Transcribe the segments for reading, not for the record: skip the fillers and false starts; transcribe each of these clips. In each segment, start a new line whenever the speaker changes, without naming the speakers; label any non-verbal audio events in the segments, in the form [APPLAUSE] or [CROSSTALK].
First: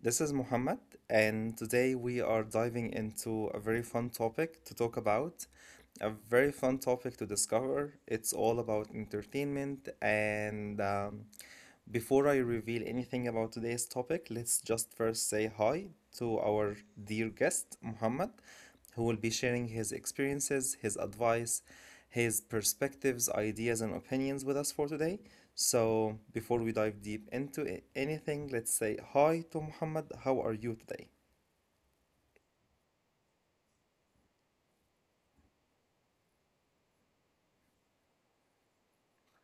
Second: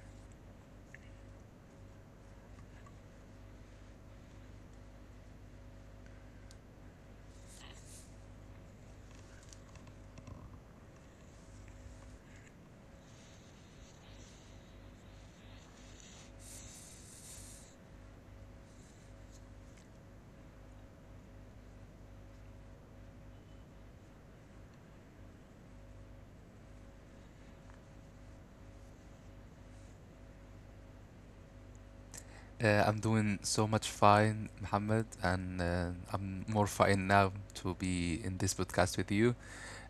This is Muhammad, and today we are diving into a very fun topic to talk about, a very fun topic to discover. It's all about entertainment. And Before I reveal anything about today's topic, let's just first say hi to our dear guest, Muhammad, who will be sharing his experiences, his advice, his perspectives, ideas, and opinions with us for today. So, before we dive deep into anything, let's say hi to Muhammad. How are you today?
I'm doing so much fine, Muhammad, and I'm more fine now to be in this podcast with you.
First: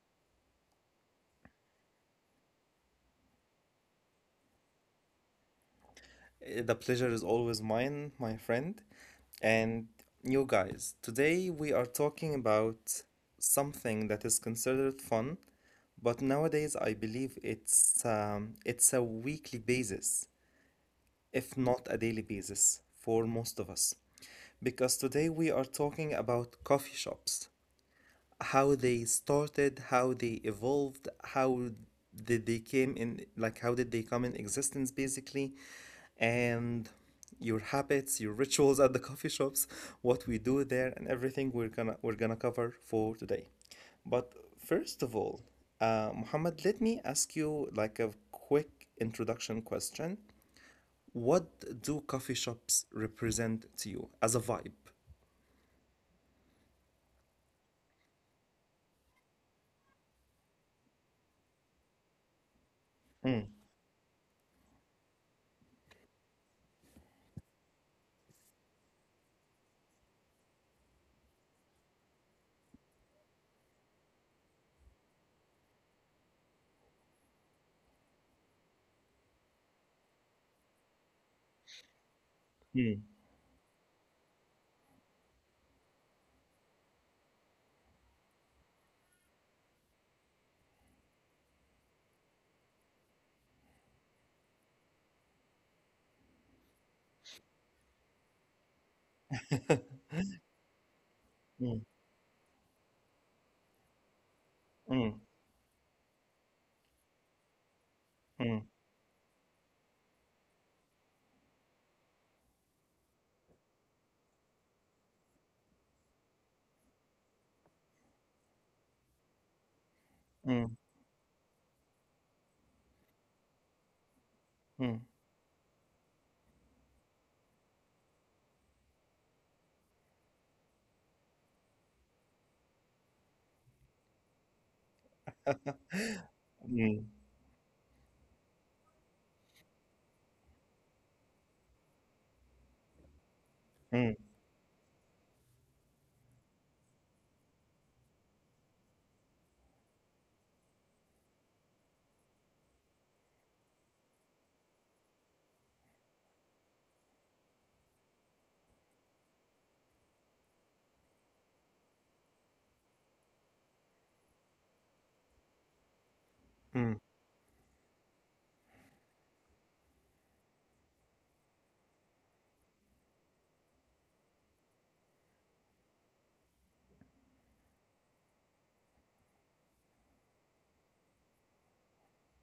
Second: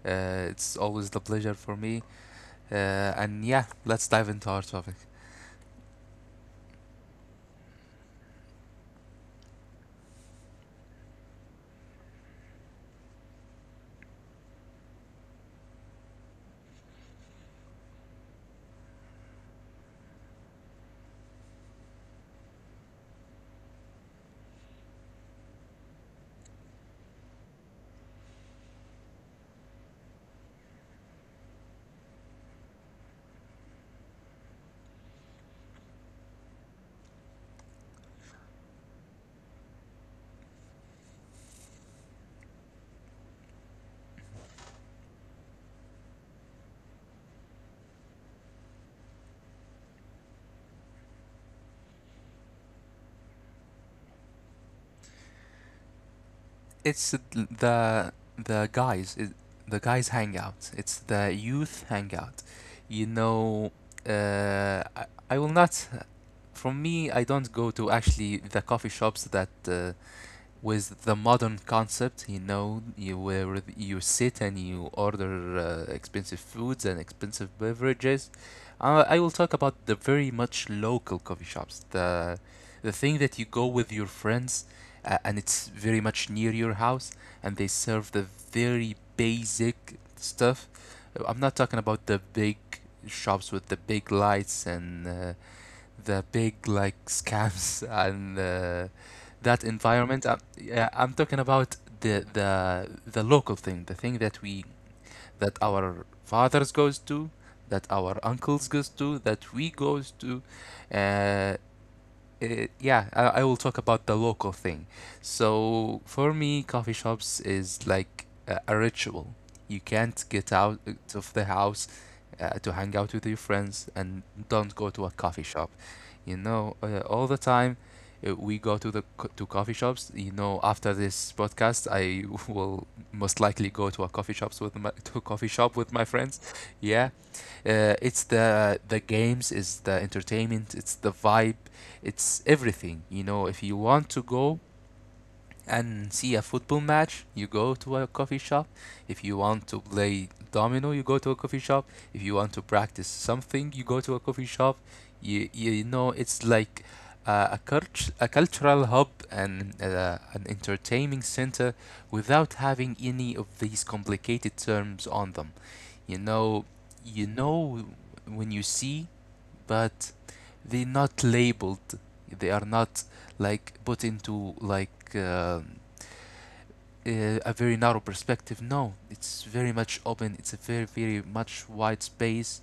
It's always the pleasure for me. Uh, and yeah, let's dive into our topic.
The pleasure is always mine, my friend. And you guys, today we are talking about something that is considered fun, but nowadays I believe it's a weekly basis, if not a daily basis, for most of us, because today we are talking about coffee shops, how they started, how they evolved, how did they came in, like how did they come in existence basically, and your habits, your rituals at the coffee shops, what we do there, and everything we're gonna cover for today. But first of all, Muhammad, let me ask you like a quick introduction question. What do coffee shops represent to you as a vibe?
It's the guys, the guys hangout. It's the youth hangout. You know, I will not. From me, I don't go to actually the coffee shops that with the modern concept, you know, you where you sit and you order expensive foods and expensive beverages. I will talk about the very much local coffee shops, the thing that you go with your friends, and it's very much near your house, and they serve the very basic stuff. I'm not talking about the big shops with the big lights and the big like scams [LAUGHS] and that
嗯
environment. Yeah, I'm talking about
嗯
the local thing, the thing that we
嗯
that our fathers goes to, that our uncles
嗯
goes to, that we goes to. Uh, yeah, I will talk about the local thing. So for me, coffee shops is like a ritual. You can't get out
嗯
of the house to hang out with your friends and don't go to a
嗯
coffee shop. You know, all the time we go to to coffee shops. You know, after this podcast, I [LAUGHS] will most likely go to a coffee shops with my [LAUGHS] to a coffee shop with my friends. Yeah,
嗯
it's the games, it's the entertainment, it's the vibe, it's everything. You know, if you want to
嗯。
go and see a football match, you go to a coffee shop. If you want to play domino, you go to a coffee shop. If you want to practice something, you go to a coffee shop. You know, it's like a cultural hub and an entertaining center without having any of these complicated terms on them. You know,
嗯
you know when you see, but they're not labeled. They are not like put into like a very narrow perspective. No, it's very much open. It's a very very much wide space,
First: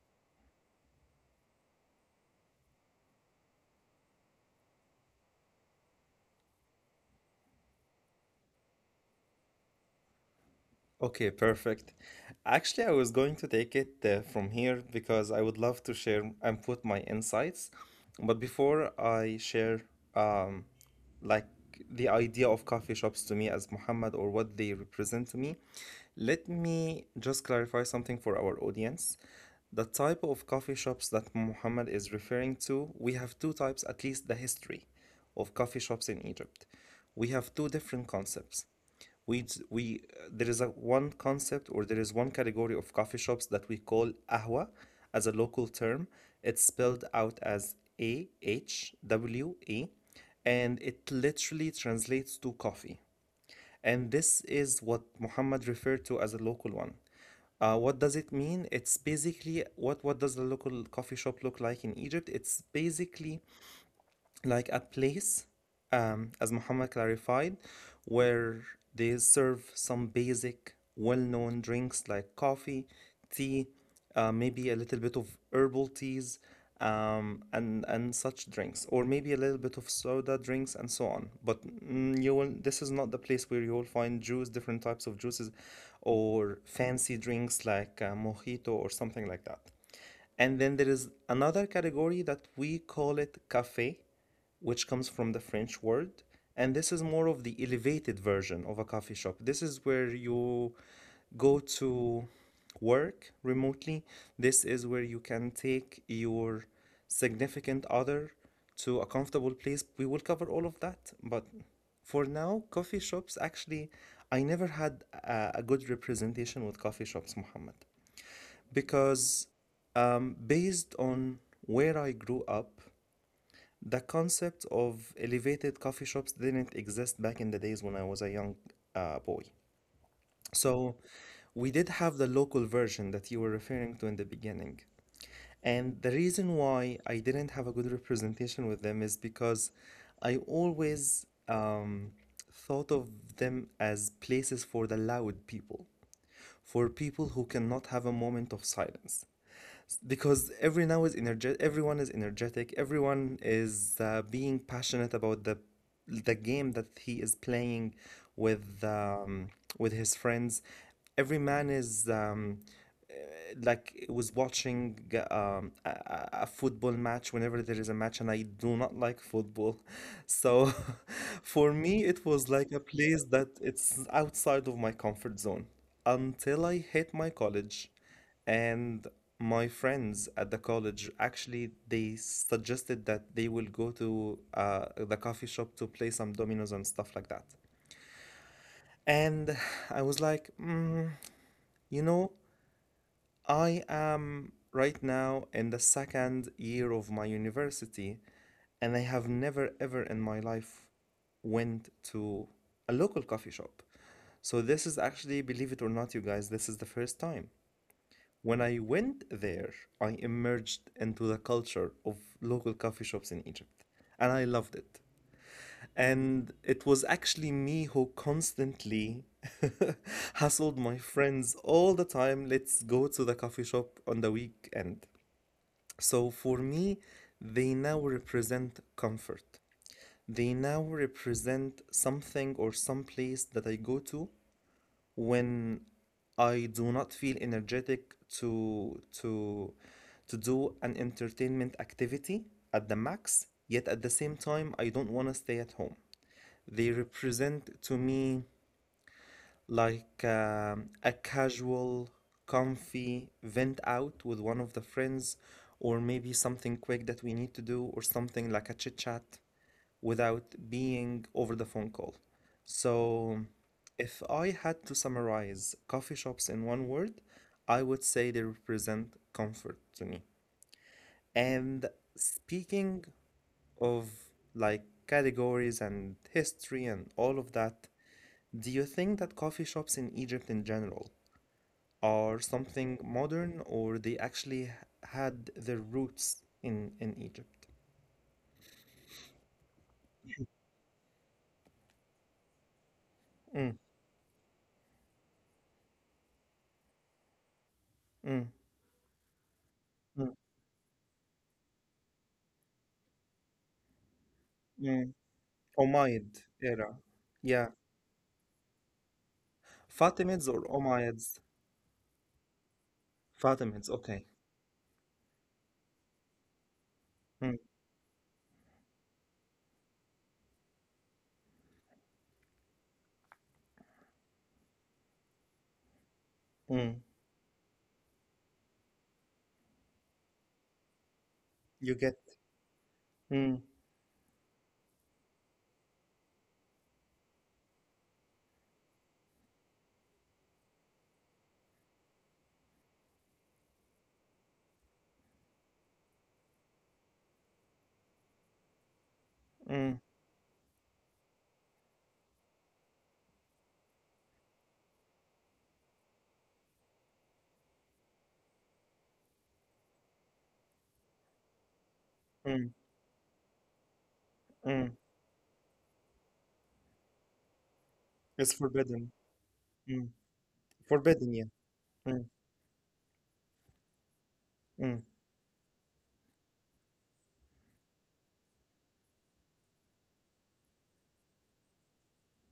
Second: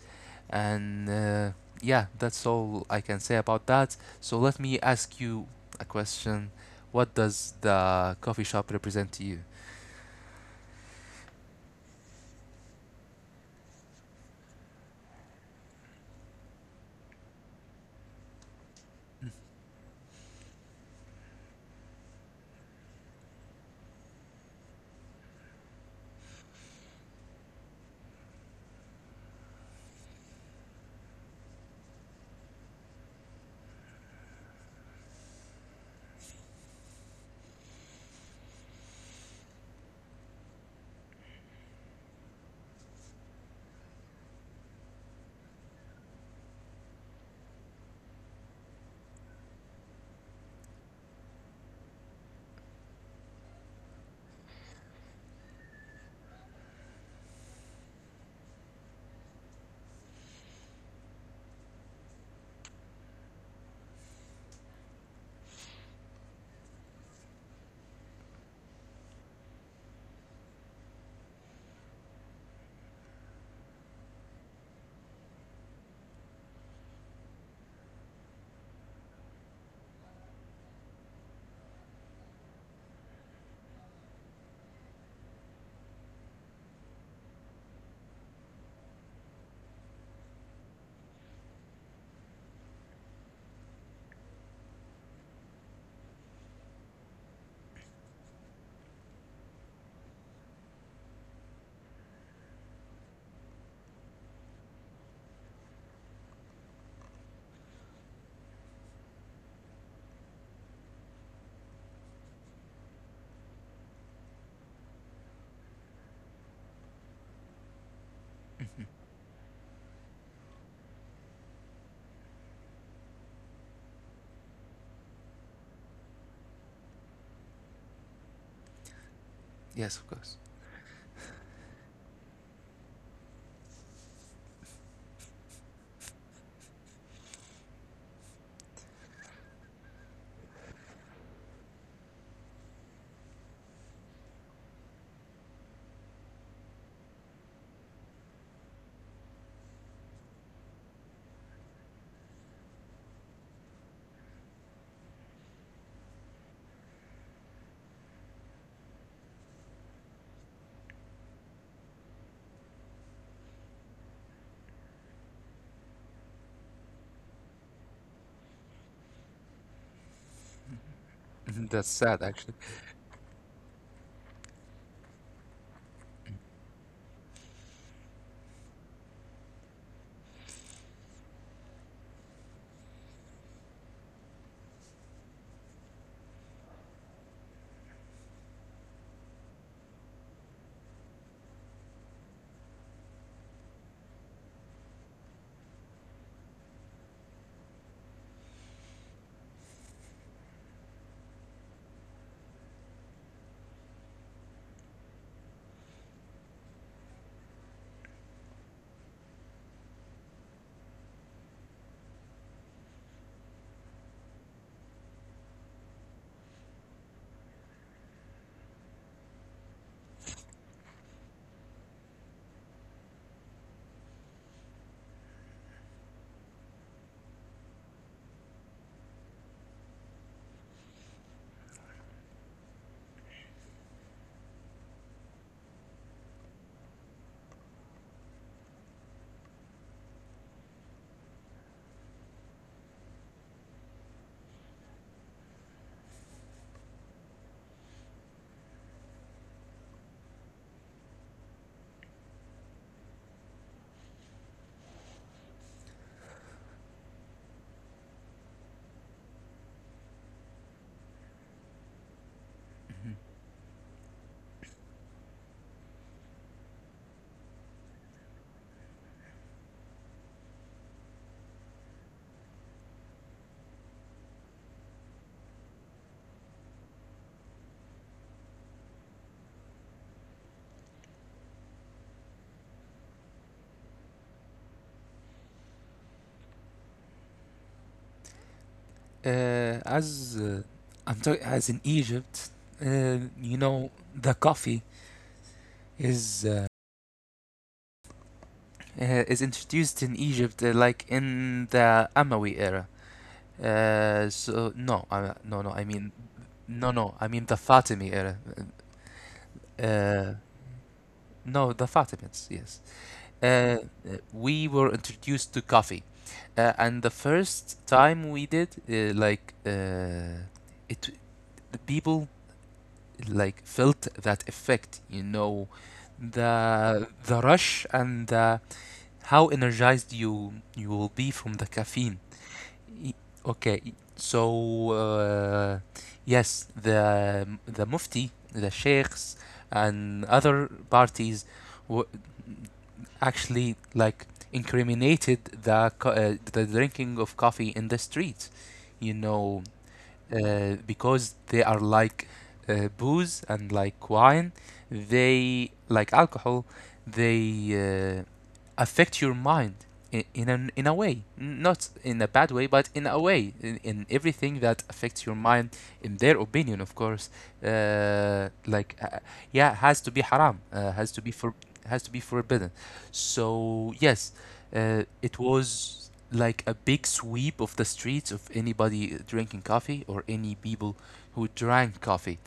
and yeah, that's all I can say about that. So let me ask you a question. What does the coffee shop represent to you?
Okay, perfect. Actually, I was going to take it from here because I would love to share and put my insights. But before I share, um, like the idea of coffee shops to me as Muhammad or what they represent to me, let me just clarify something for our audience. The type of coffee shops that Muhammad is referring to, we have two types, at least the history of coffee shops in Egypt. We have two different concepts, we we there is a one concept or there is one category of coffee shops that we call ahwa as a local term. It's spelled out as AHWA, and it literally translates to coffee. And this is what Muhammad referred to as a local one. What does it mean? It's basically what does the local coffee shop look like in Egypt? It's basically like a place, as Muhammad clarified, where they serve some basic, well known drinks like coffee, tea, maybe a little bit of herbal teas, and such drinks, or maybe a little bit of soda drinks and so on. But this is not the place where you will find juice, different types of juices, or fancy drinks like mojito or something like that. And then there is another category that we call it cafe, which comes from the French word. And this is more of the elevated version of a coffee shop. This is where you go to work remotely. This is where you can take your significant other to a comfortable place. We will cover all of that. But for now, coffee shops actually, I never had a good representation with coffee shops, Mohammed. Because based on where I grew up, the concept of elevated coffee shops didn't exist back in the days when I was a young boy.
Yes, of course.
So we did have the local version that you were referring to in the beginning. And the reason why I didn't have a good representation with them is because I always thought of them as places for the loud people, for people who cannot have a moment of silence, because everyone is energetic, everyone is being passionate about the game that he is playing with um, with his friends. Every man is like was watching a football match whenever there is a match, and I do not like football. [LAUGHS] So
[LAUGHS]
[LAUGHS]
That's
for
sad,
me it
actually.
was like a place that it's outside of my comfort zone until I hit my college, and my friends at the college actually they suggested that they will go to the coffee shop to play some dominoes and stuff like that. And [SIGHS] I was like, you know, I am right now in the 2nd year of my university, and I have never ever in my life went to a local coffee shop. So this is actually, believe it or not, you guys, this is the first time. When I went there, I emerged into the culture of local coffee shops in Egypt, and I loved it. And it was actually me who constantly [LAUGHS] hustled my friends all the time. Let's go to the coffee shop on the weekend. So for me, they now represent comfort. They now represent something or some place that I go to when I do not feel energetic to to to do an entertainment activity at the max, yet at the same time I don't want to stay at home. They represent to me like a casual, comfy vent out with one of the friends, or maybe something quick that we need to do, or something like a chit chat without being over the phone call. So, if I had to summarize coffee shops in one word, I would say they represent comfort to me. And speaking of like categories and history and all of that, do you think that coffee shops in Egypt in general are something modern or they actually had their roots in Egypt?
As I'm talking as in Egypt, you
Mm,
know the coffee is uh,
mm,
is introduced in
mm,
Egypt like in the Umayyad era. So
mm.
no, no, no. I mean
Umayyad era.
no, no. I mean the
Yeah.
Fatimid era. Uh,
Fatimids or Umayyads?
no, the Fatimids. Yes. Uh,
Fatimids, okay.
we were introduced to coffee, and the
Mm,
first time we did it, the people like felt that effect. You know,
mm.
the rush, and how energized you will be from the
You get
caffeine. Y-
Mm,
okay, so yes, the mufti, the sheikhs, and other parties w- actually like incriminated the drinking of coffee in the streets. You know,
mm,
because they are like booze and like wine, they like alcohol, they affect your mind in a way, not in a bad
mm,
way, but in a way, in everything that
mm.
affects your mind. In their opinion, of course, uh,
It's
like
forbidden.
uh, yeah, has
Mm.
to be haram, has to
Forbidden,
be
yeah.
for has to be
Mm,
forbidden. So yes,
mm,
it was like a big sweep of the streets of anybody drinking coffee or any people who drank coffee.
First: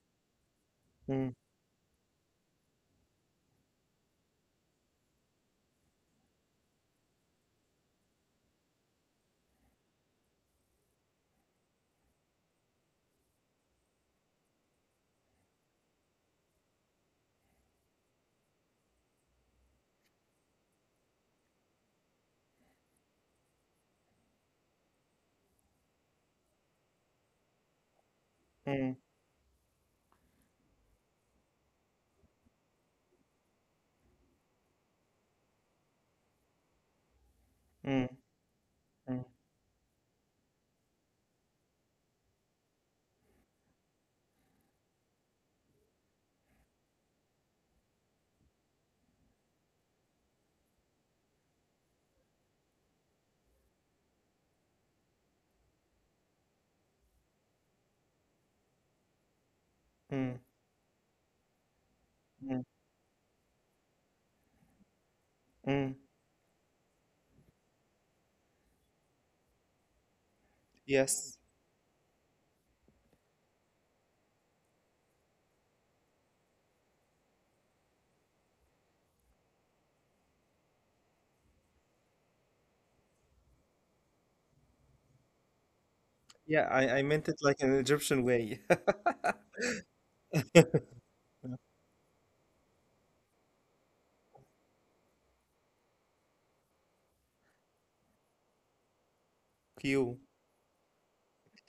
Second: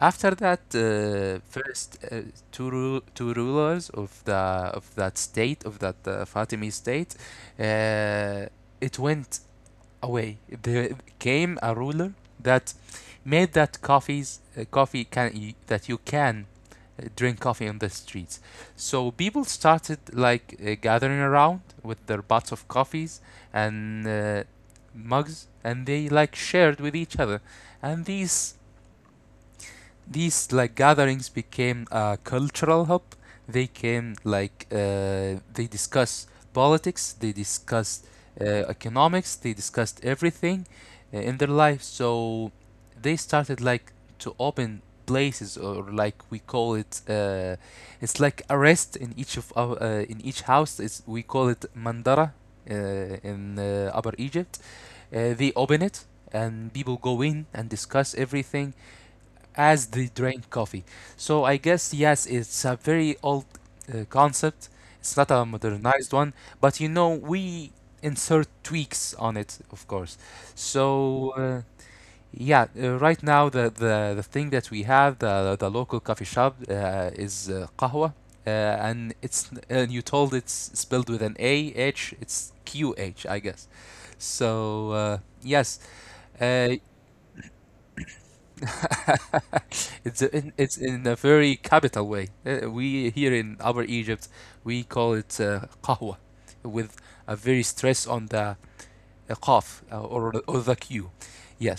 After that,
mm,
first two rulers of the of that state of that Fatimi state, uh, it went away. There came a ruler that made that coffee can, that you can drink coffee on the streets. So people started like gathering around with their pots of coffees and mugs, and they like shared with each other. And these
mm,
these like gatherings became a cultural hub. They came like they discuss politics, they discussed
mm, mm,
economics, they discussed everything in their life. So they started like to open places, or like we call it, it's like a rest in each of our in each house, we call it mandara, uh, in upper Egypt, they open it and people go in and discuss everything as they
mm,
drink coffee. So I guess yes, it's
mm,
a very old concept. It's not a
mm.
modernized one, but you know we insert tweaks on it, of course. So
Yes.
uh, yeah, right now the thing that we have, the local coffee shop, is قهوة. And you told it's spelled with an A H. It's Q H, I guess. So yes, uh,
Yeah, I meant it like an Egyptian way. [LAUGHS]
[LAUGHS] It's in a very capital way. We here in our Egypt, we call it qahwa, with a very stress on the qaf,
Q,
or the q.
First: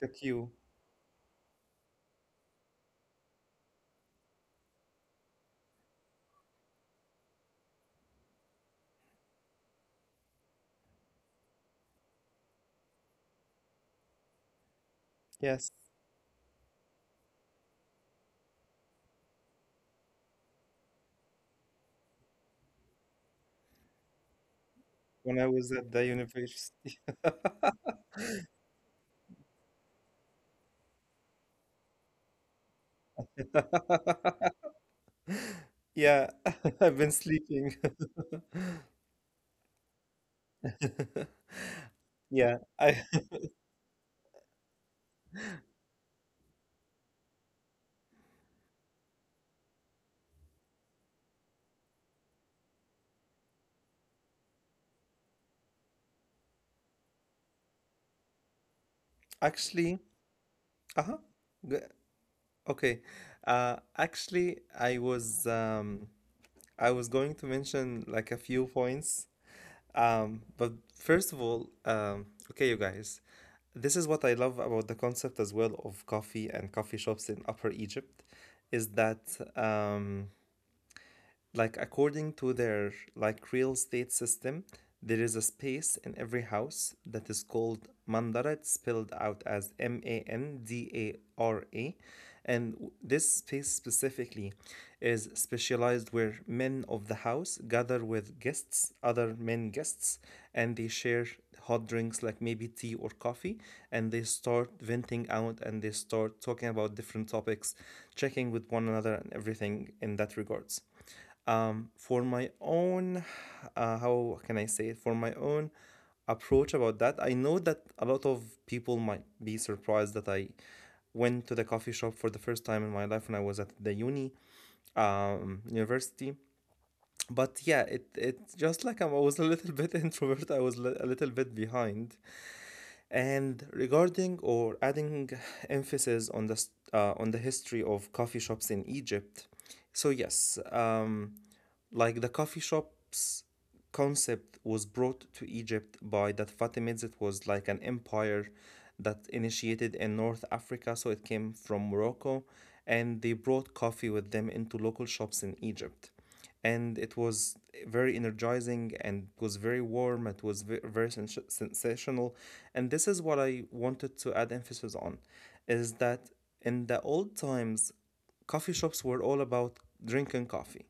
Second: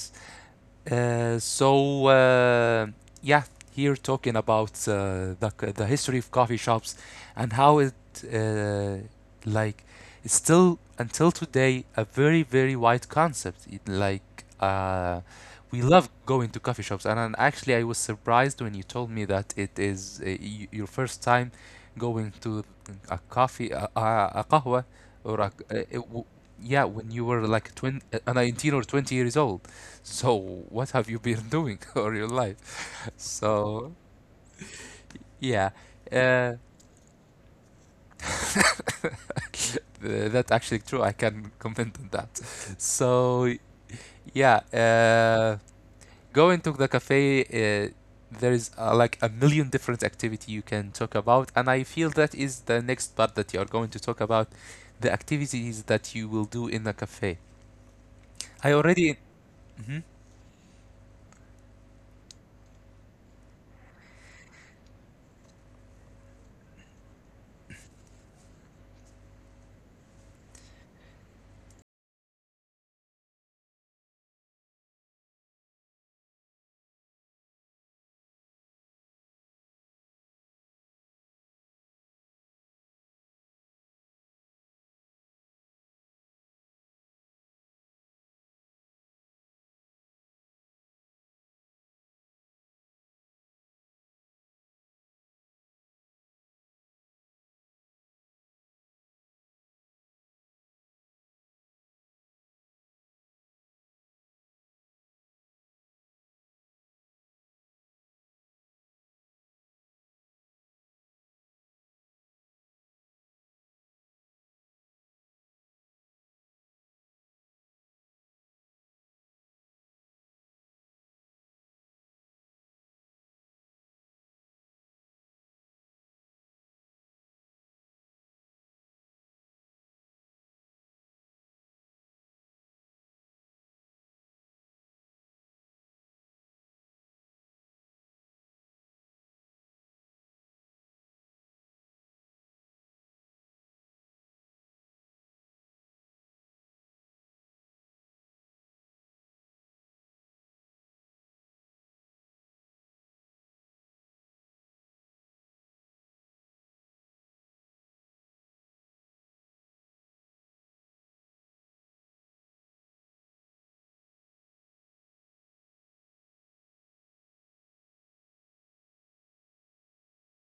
the Q.
Uh, so uh, yeah, here talking about the history of coffee shops, and how it uh, like it's still until today a very very wide concept. It, like
Yes.
we love going to coffee shops, and actually I was surprised when you told me that it is your first time going to a قهوة or
When
a,
I was at
it
the
w- yeah
university.
when you were like 20, 19 or 20 years old. So, what have you been doing [LAUGHS] all your life? So,
[LAUGHS]
yeah,
Yeah,
uh,
[LAUGHS] I've been sleeping.
that's actually true. I
[LAUGHS]
can [LAUGHS] comment on that.
Yeah,
[LAUGHS]
I
So, yeah, going to the cafe, there is like a million different activity you can talk about, and I feel that is the next part that you are going to talk about, the activities that you will do in a cafe. I
[LAUGHS]
already.
actually,
Mhm.
uh-huh. G- Okay. Actually, I was going to mention like a few points. But first of all, okay, you guys, this is what I love about the concept as well of coffee and coffee shops in Upper Egypt, is that um, like according to their like real estate system, there is a space in every house that is called mandara. It's spelled out as mandara, and this space specifically is specialized where men of the house gather with guests, other men guests, and they share hot drinks like maybe tea or coffee, and they start venting out and they start talking about different topics, checking with one another and everything in that regards. For my own, how can I say it for my own approach about that, I know that a lot of people might be surprised that I went to the coffee shop for the first time in my life when I was at the university. But yeah, it's just like I was a little [LAUGHS] bit introvert, I was a little bit behind. And regarding or adding emphasis on the history of coffee shops in Egypt, so yes, like the coffee shops concept was brought to Egypt by that Fatimids. It was like an empire that initiated in North Africa, so it came from Morocco, and they brought coffee with them into local shops in Egypt. And it was very energizing and was very warm. It was very sensational, and this is what I wanted to add emphasis on, is that in the old times, coffee shops were all about drinking coffee,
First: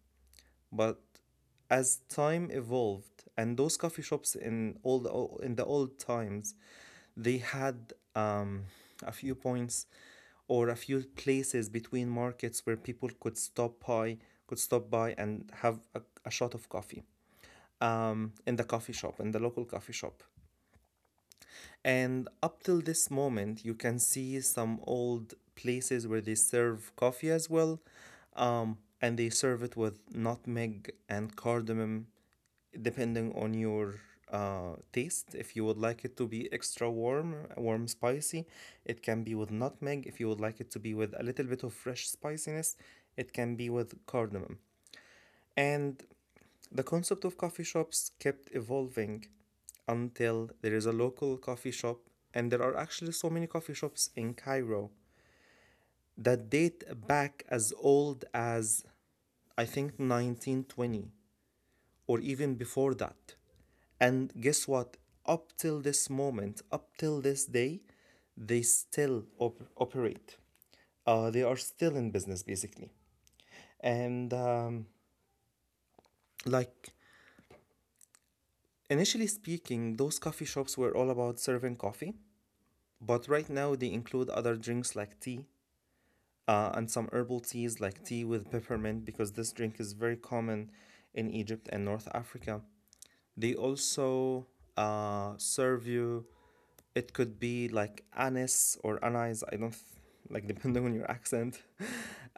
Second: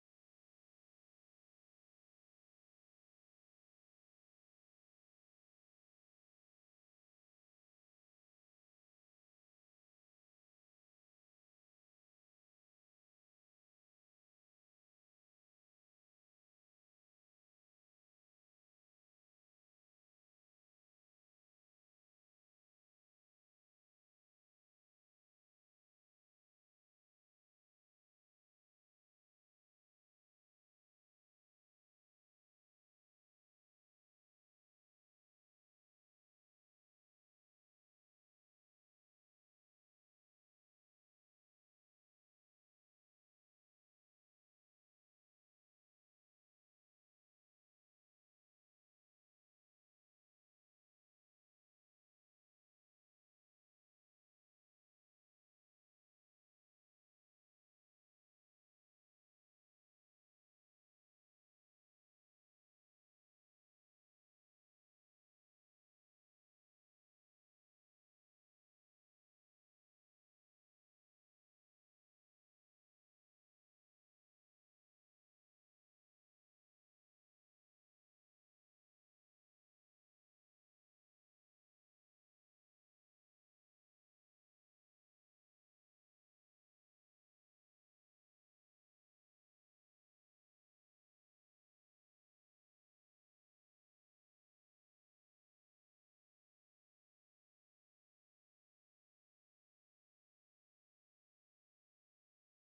but as time evolved, and those coffee shops in the old times, they had a few points or a few places between markets where people could stop by and have a shot of coffee in the coffee shop, in the local coffee shop. And up till this moment, you can see some old places where they serve coffee as well. And they serve it with nutmeg and cardamom depending on your taste. If you would like it to be extra warm, warm spicy, it can be with nutmeg. If you would like it to be with a little bit of fresh spiciness, it can be with cardamom. And the concept of coffee shops kept evolving until there is a local coffee shop, and there are actually so many coffee shops in Cairo that date back as old as I think 1920 or even before that. And guess what? Up till this moment, up till this day, they still operate. They are still in business basically. And like initially speaking, those coffee shops were all about serving coffee, but right now they include other drinks like tea and some herbal teas like tea with peppermint because this drink is very common in Egypt and North Africa. They also serve you, it could be like anise or anise, I don't like [LAUGHS] depending on your accent,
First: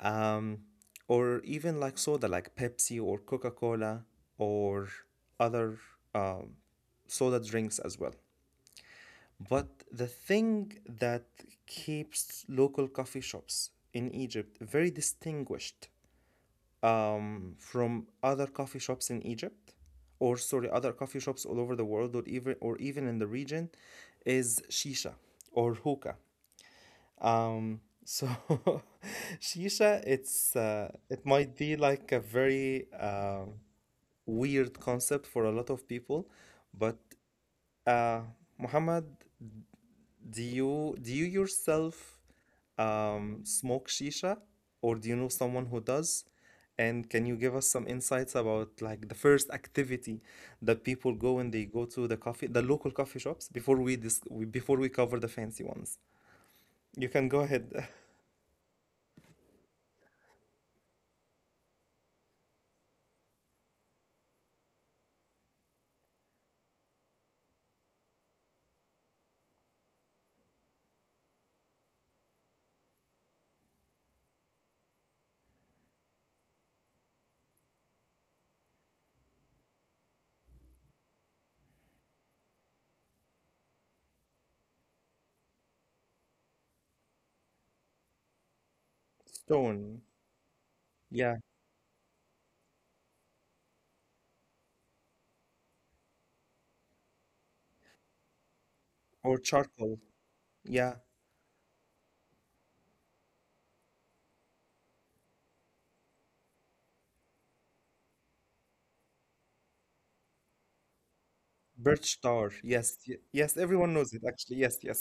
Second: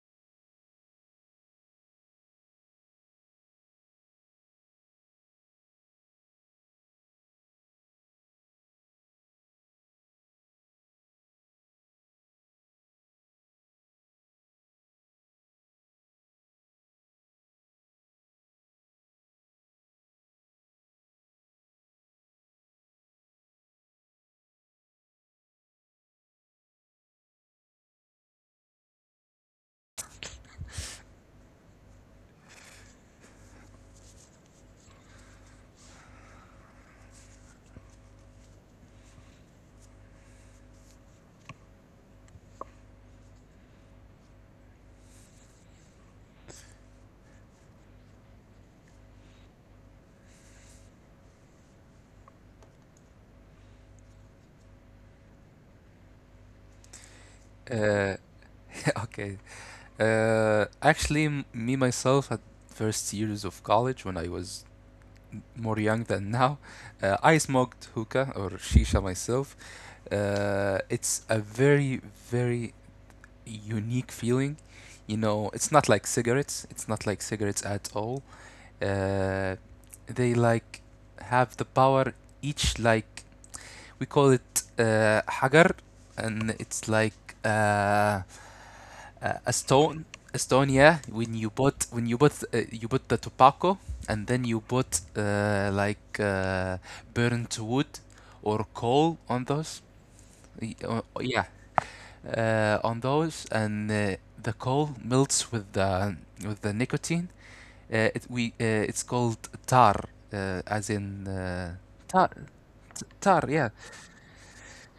um, or even like soda like Pepsi or Coca Cola or other um, soda drinks as well. But the thing that keeps local coffee shops in Egypt very distinguished from other coffee shops in Egypt, or sorry, other coffee shops all over the world, or even in the region, is shisha or hookah. So [LAUGHS] shisha, it might be like a very weird concept for a lot of people, but uh, Muhammad, do you yourself smoke shisha, or do you know someone who does? And can you give us some insights about like the first activity that people go when they go to the local coffee shops, before we cover the fancy ones? You can go ahead. [LAUGHS]
Uh, [LAUGHS] okay. Actually, me myself at first years of college when I was more young than now. I smoked hookah or shisha myself. It's a very, very unique feeling. You know, it's not like cigarettes. It's not like cigarettes at all. Uh, they like have the power, each like we call it hagar, and it's like uh,
Stone,
Eston Estonia
yeah,
when you bought the tobacco, and then you bought burnt wood or coal
or
on those
charcoal, yeah,
yeah, on those, and the coal melts with the nicotine. It's called tar, as in
birch
tar
tar. Yes, y-
tar.
yes,
Yeah,
everyone knows it actually. Yes, yes.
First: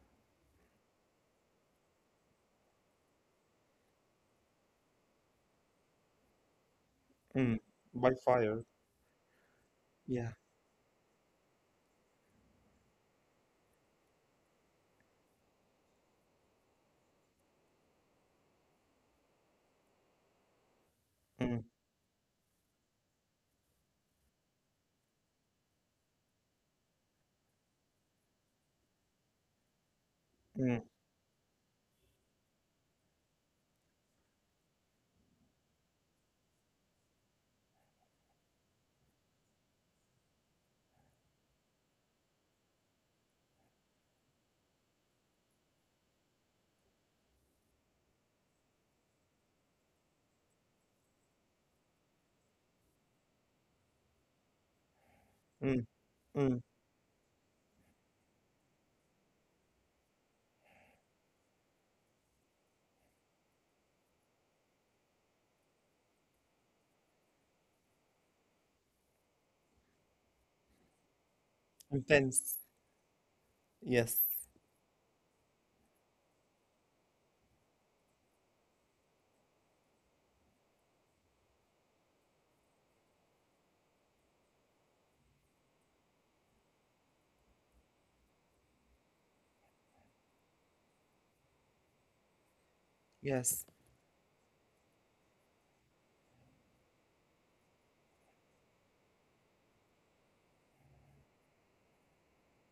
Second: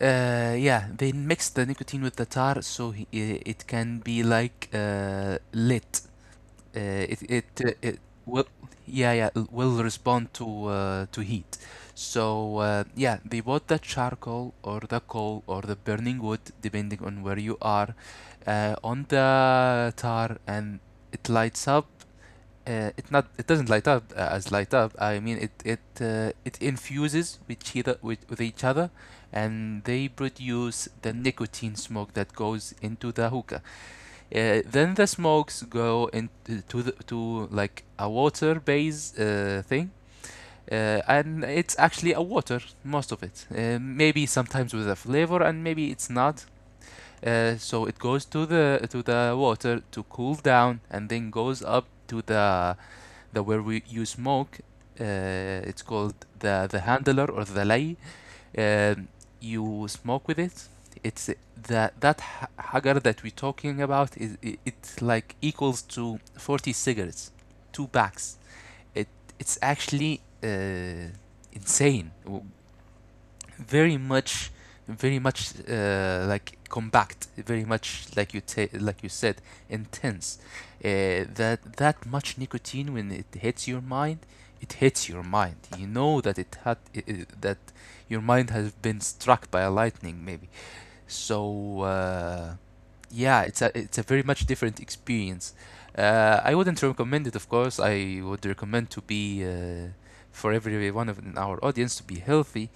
yeah, they mix the nicotine with the tar, so it can be like lit. Uh,
Mm.
it
By
will,
fire,
yeah, yeah, it will respond
yeah.
to heat. So yeah, they bought the charcoal or the coal or the burning wood, depending on where you are, on the tar, and it
Mm,
lights up. It doesn't light up as light up. I mean it infuses with each other, with each other, and they
mm,
produce the nicotine smoke that goes into the hookah. Then the smokes go into to to like a water base thing, and it's actually a water most of it. Maybe sometimes with a flavor, and maybe it's not. So it goes to the water to cool down, and then goes up to the where we you smoke. It's
mm,
called
mm.
the handler or the lay, um, you smoke with it. It's that that ha- that we're talking about is it's like equals to 40 cigarettes, two packs. it it's actually insane,
Intense.
very
Yes.
much, very much like compact, very much like like you said, intense. That that much nicotine when it hits your mind, you know that it had I- that your mind has been struck by a lightning maybe. So yeah, it's
Yes.
a, it's a very much different experience. I wouldn't recommend it, of course. I would recommend to be for every one of in our audience to be healthy,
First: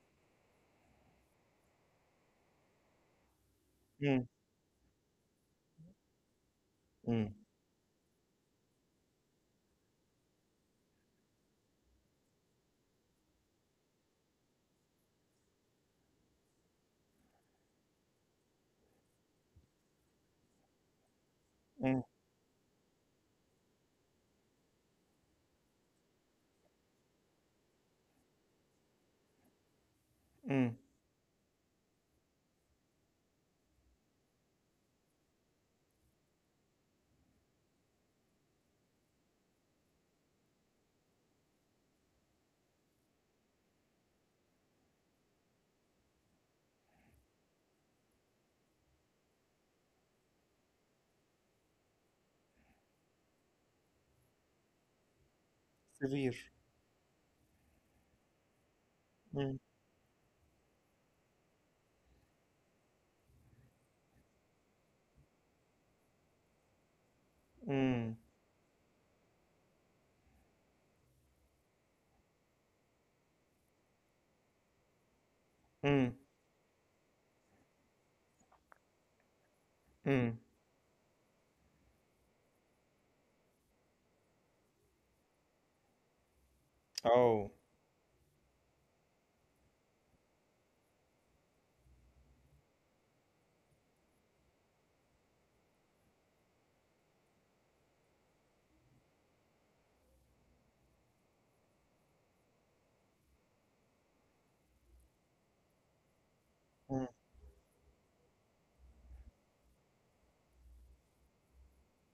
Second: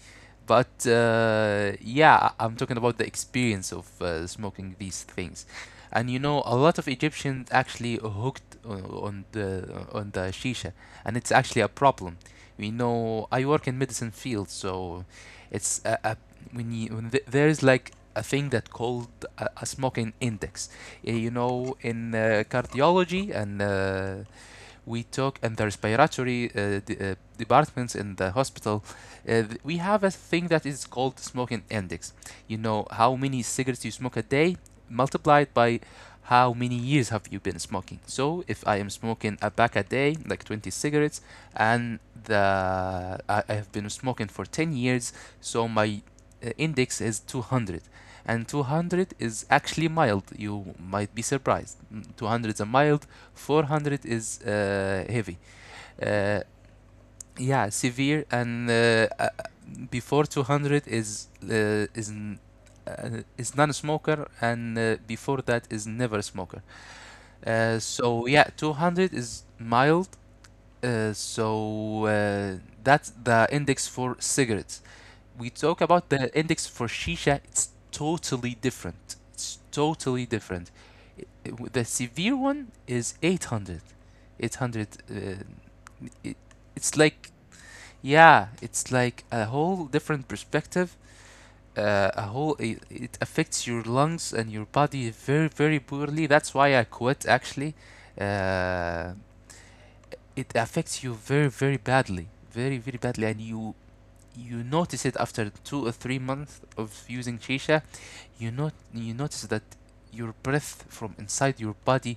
but yeah, I'm talking about the experience of
Mm,
smoking these things, and you know, a lot of
mm,
Egyptians actually hooked on the shisha, and it's actually a problem. We know I work in medicine field, so it's a when you when there is like a thing that called a smoking index. You know
mm,
in cardiology and we took in the respiratory departments in the hospital, we have a thing that
mm.
is called smoking index. You know how many cigarettes you smoke a day, multiplied by how many years have you been smoking. So if I am smoking a pack a day, like 20 cigarettes, and I have been smoking for 10 years, so my index is 200, and 200 is actually mild. You might be surprised. 200 is a mild, 400 is heavy. Uh,
Severe.
yeah, severe, and
Mm,
before 200 is is non-smoker, and before that is never smoker.
mm,
So yeah, 200 is mild. So that's the index for cigarettes. We talk about
mm,
the index for shisha, it's totally different. It's totally
mm.
different. The severe one is 800. 800, it, it's like,
Oh,
yeah, it's like a whole different perspective. It affects your lungs and your body very, very poorly. That's why I quit, actually. Uh, it affects you very, very badly. Very, very badly, and you notice it after 2 or 3 months of
mm.
using shisha. You not you notice that your breath from inside your body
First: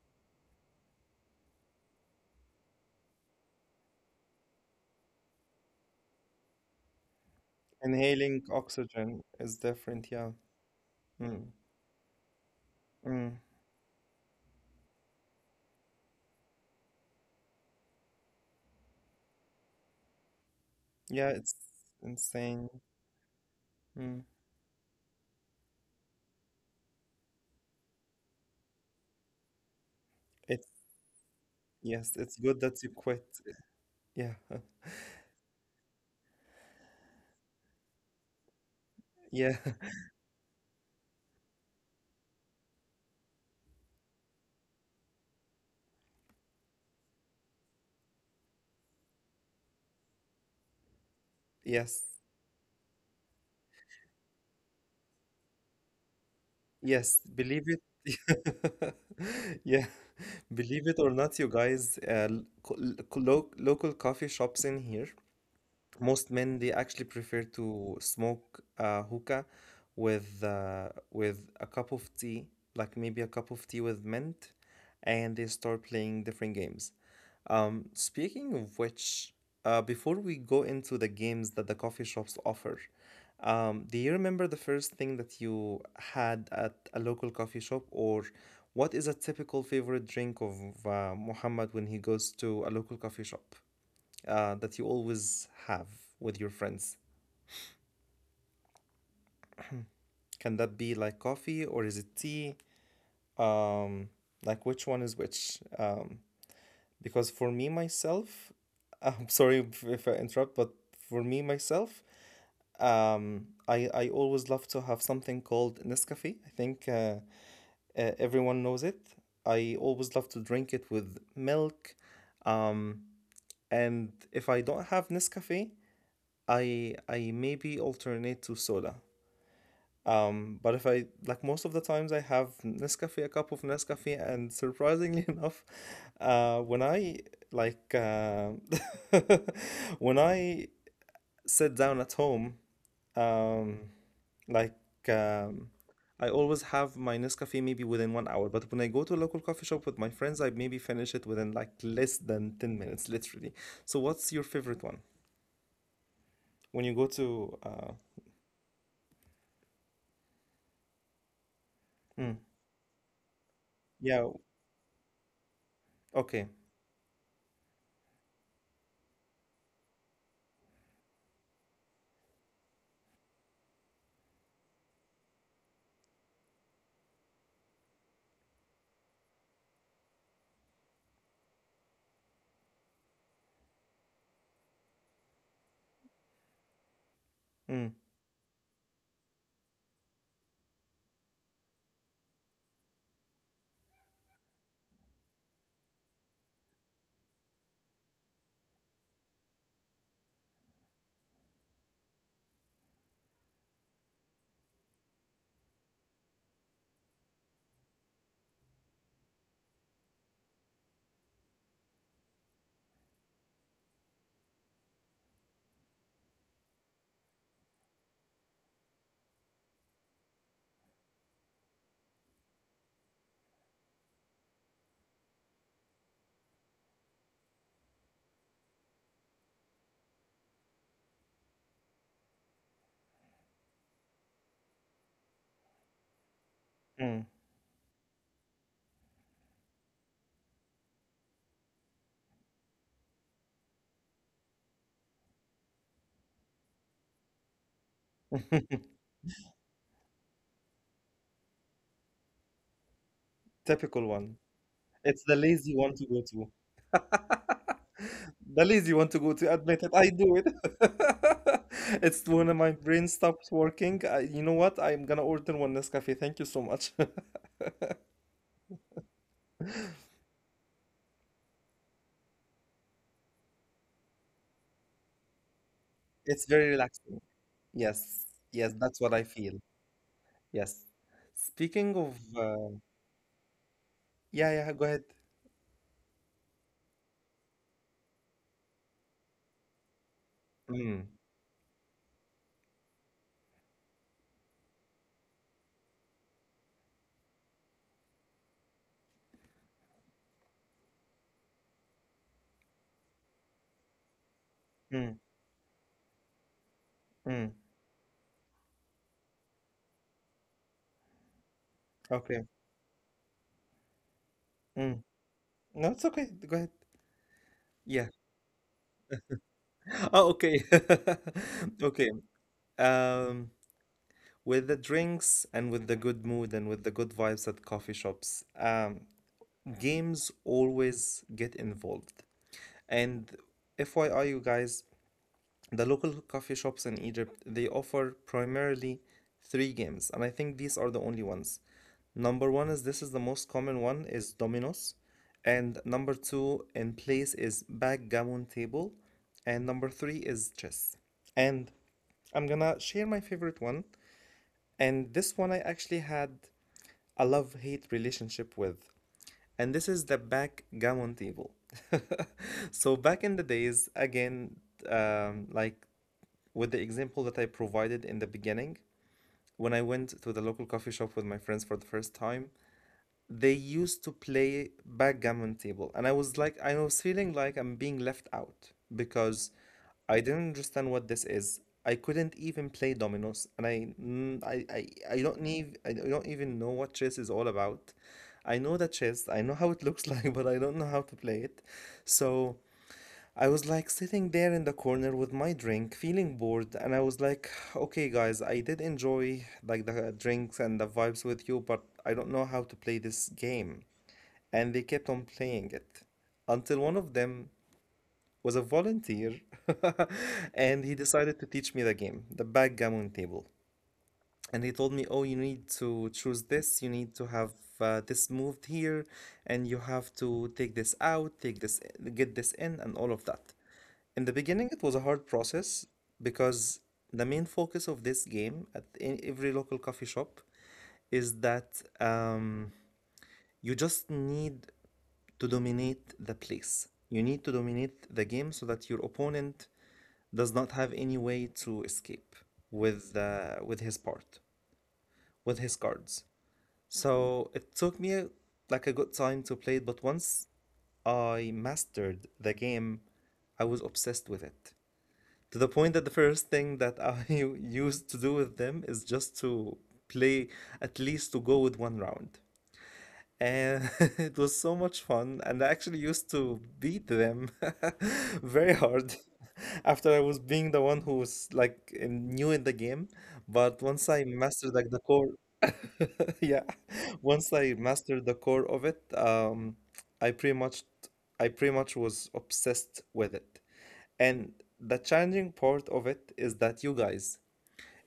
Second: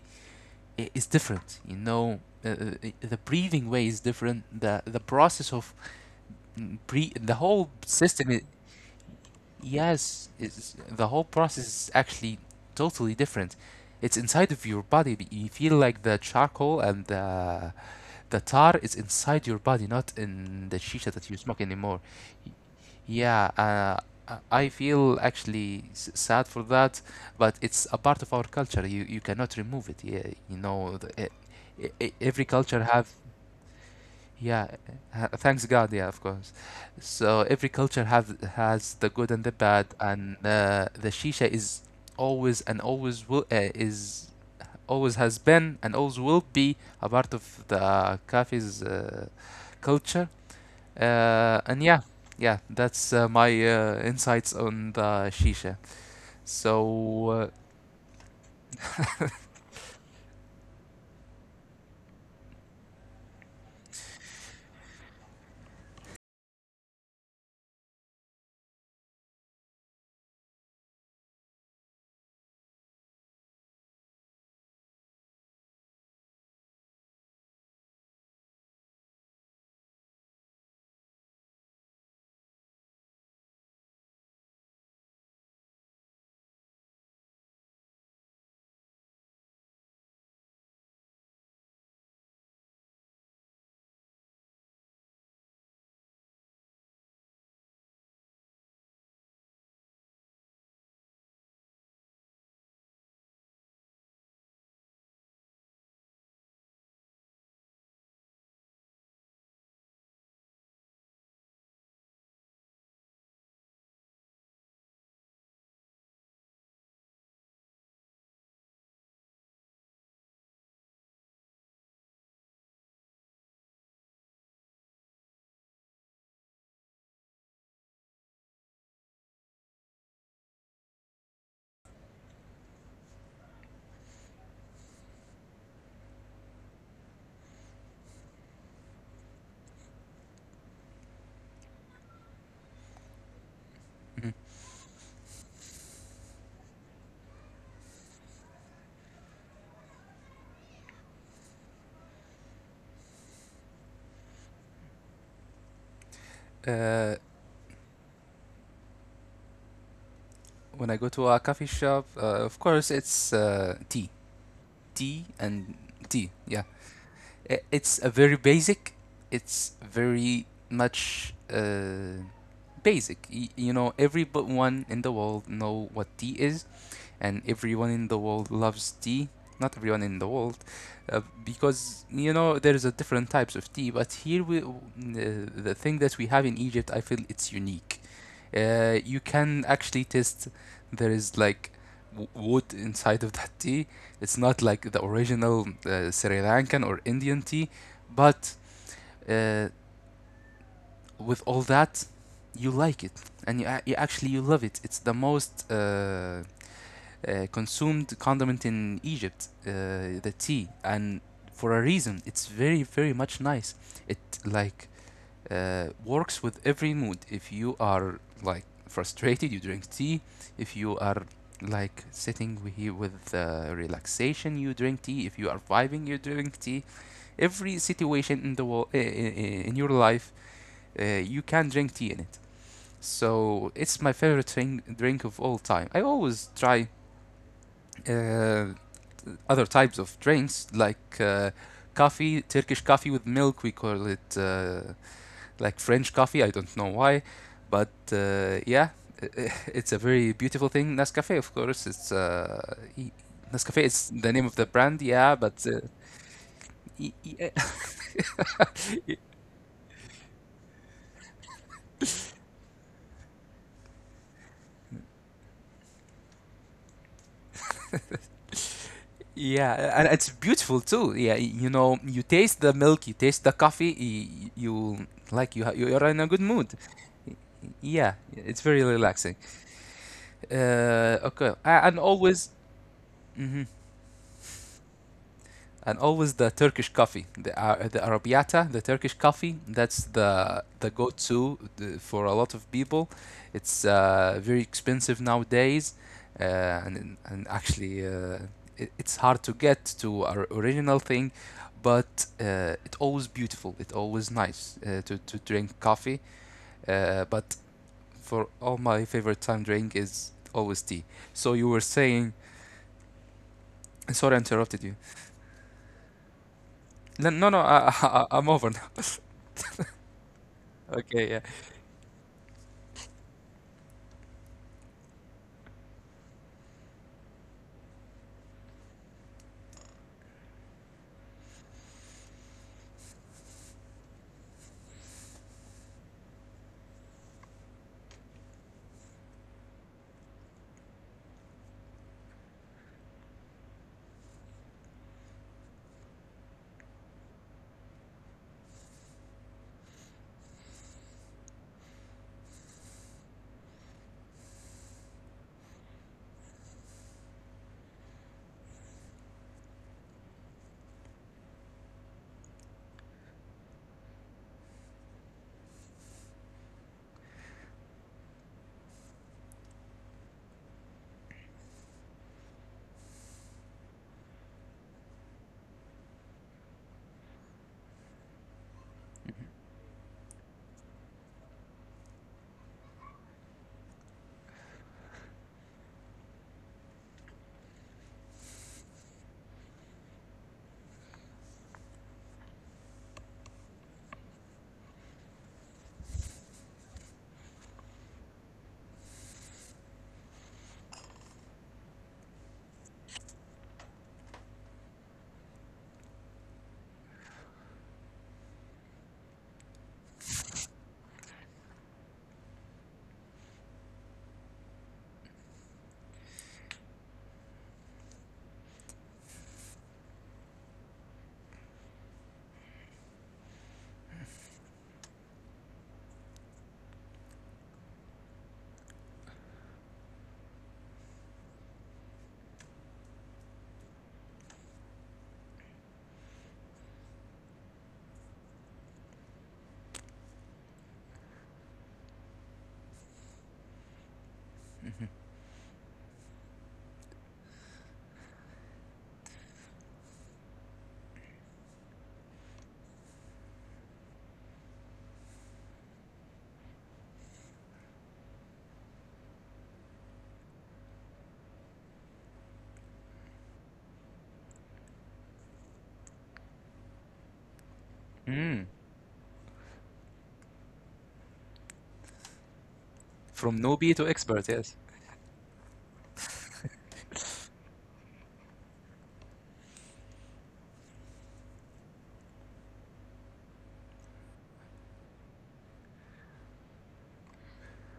is different. The breathing way is different. The process of the whole system I
Inhaling oxygen is different.
yes
Yeah.
is the whole
Mm,
process is actually totally
mm.
different. It's inside of your body. You feel like the charcoal and the tar is inside your body, not in the shisha that
Yeah,
you
it's
smoke anymore. Y-
insane.
Yeah,
Mm.
I I feel actually sad for that, but it's a part of our culture. You cannot remove it. Yeah, you
It's
know, the, e- e- e-
yes, it's
every
good
culture
that you
have.
quit. Yeah. [LAUGHS]
Yeah. Thanks God, yeah, of course. So every culture have has the good and the
Yeah.
bad,
[LAUGHS]
and the shisha is always and always will uh, is always has been and always will be a part of the cafe's culture. And yeah,
Yes.
yeah, that's my insights on the shisha.
Yes.
So uh,
Believe it. [LAUGHS] Yeah. Believe it or not, you guys, l- co- lo local coffee shops in here, most men, they actually prefer to smoke hookah with a cup of tea, like maybe a cup of tea with mint, and they start playing different games. Speaking of which, before we go into the games that the coffee shops offer, do you remember the first thing that you had at a local coffee shop, or what is a typical favorite drink of Muhammad when he goes to a local coffee shop, that you always have with your friends? Can that be like coffee, or is it tea? Um, like which one is which? Because for me myself, [LAUGHS] I'm sorry if I interrupt, but for me myself, I always love to have something called Nescafe. I think everyone knows it. I always love to drink it with milk. Um, and if I don't have Nescafe, I maybe alternate to soda. But if I, like, most of the times I have Nescafe, a cup of Nescafe, and surprisingly [LAUGHS] enough, when I like uh, [LAUGHS] when I sit down at home, um,
mhm.
like um, I always have my Nescafe maybe within 1 hour. But when I go to a local coffee shop with my friends, I maybe finish it within like less than 10 minutes, literally. So what's your favorite one when
uh,
you go to?
when I go to a coffee shop, of
Mm,
course it's tea,
yeah,
tea and tea. Yeah,
okay,
it's a very basic. It's very much. Basic. You know, everyone in the world know what tea is, and everyone in the world loves tea. Not everyone in the world, because there's a different types of tea. But here the thing that we have in Egypt, I feel it's unique.
mm,
You can actually taste there is like wood inside of that tea. It's not like the original Sri Lankan or Indian tea, but uh, with all that, you like it, and you, a- you actually you love it. It's the most consumed condiment in Egypt, the tea, and for a reason. It's very, very much nice. It like works with every mood. If you are like frustrated, you drink tea. If you are like sitting here with relaxation, you drink tea. If you are vibing, you drink tea. Every situation in the world, in your life, you can drink tea in it. So it's my favorite thing, drink of all time. I always try
mm.
uh, other types of drinks like coffee, Turkish coffee with milk. We call it like French coffee. I don't know why, but yeah, [LAUGHS] i- it's a very beautiful thing. Nescafe, of course,
[LAUGHS]
Nescafe is
Typical
the name
one.
of the brand. Yeah,
It's the
but
lazy one to go to.
e- e-
[LAUGHS] The lazy one to go to. Admit it. I do it. [LAUGHS] It's when my brain stops working. You know what? I'm gonna order one Nescafe. Thank you so much. [LAUGHS]
[LAUGHS] yeah, and it's beautiful too. Yeah, you taste the milk, you taste the coffee, you like you're in a good
It's
mood.
very relaxing.
Yeah,
Yes.
it's very
Yes, that's what
relaxing.
I feel. Yes.
Okay,
Speaking of,
hmm
yeah, yeah, go ahead.
And always the Turkish coffee, the Ar- the arabiata, the Turkish coffee. That's the
Mm,
go-to for a lot of people. It's very expensive nowadays, and actually it's hard to get to our original thing, but it's always beautiful. It's always nice to
mm,
to drink coffee. But
mm.
for all my favorite time drink is always tea. So you were saying,
Okay.
sorry, I interrupted you.
Mm. No, it's okay. Go ahead.
No, no, no.
Yeah.
[LAUGHS] I'm over.
[LAUGHS] Oh, okay.
Okay, yeah.
[LAUGHS] Okay. Um, with the drinks and with the good mood and with the good vibes at coffee shops. Games always get involved. And FYI, you guys, the local coffee shops in Egypt, they offer primarily three games, and I think these are the only ones. Number one is, this is the most common one, is Dominoes, and number two in place is backgammon table, and number three is chess. And I'm gonna share my favorite one, and this one I actually had a love hate relationship with. And this is the backgammon table. [LAUGHS] So, back in the days, again, like with the example that I provided in the beginning, when I went to the local coffee shop with my friends for the first time, they used to play backgammon table, and I was, like, I was feeling like I'm being left out, because I didn't understand what this is. I couldn't even play dominoes, and I, I, I i i, I don't even know what chess is all about. I know the chess, I know how it looks [LAUGHS] like, but I don't know how to play it. So I was, like, sitting there in the corner with my drink, feeling bored, and I was like, okay, guys, I did enjoy like the drinks and the vibes with you, but I don't know how to play this game. And they kept on playing it until one of them was a volunteer, [LAUGHS] and he decided to teach me the game, the backgammon table. And he told me, oh, you need to choose this, you need to have this moved here, and you have to take this out, take this, get this in, and all of that. In the beginning, it was a hard process, because the main focus of this game at in every local coffee shop is that, um, you just need to dominate the place. You need to dominate the game so that your opponent does not have any way to escape with his part, with his cards. So it took me like a good time to play it, but once I mastered the game, I was obsessed with it, to the point that the first thing that I [LAUGHS] used to do with them is just to play, at least to go with one round. And [LAUGHS] it was so much fun, and I actually used to beat them [LAUGHS] very
Mm.
hard [LAUGHS] after I was being the one who was, like, new in the game.
From
But
newbie
once
to
I
expert,
mastered
yes.
like the core, [LAUGHS] yeah, once I mastered the core of it, I pretty much, I pretty much was obsessed with it. And the challenging part of it is that, you guys,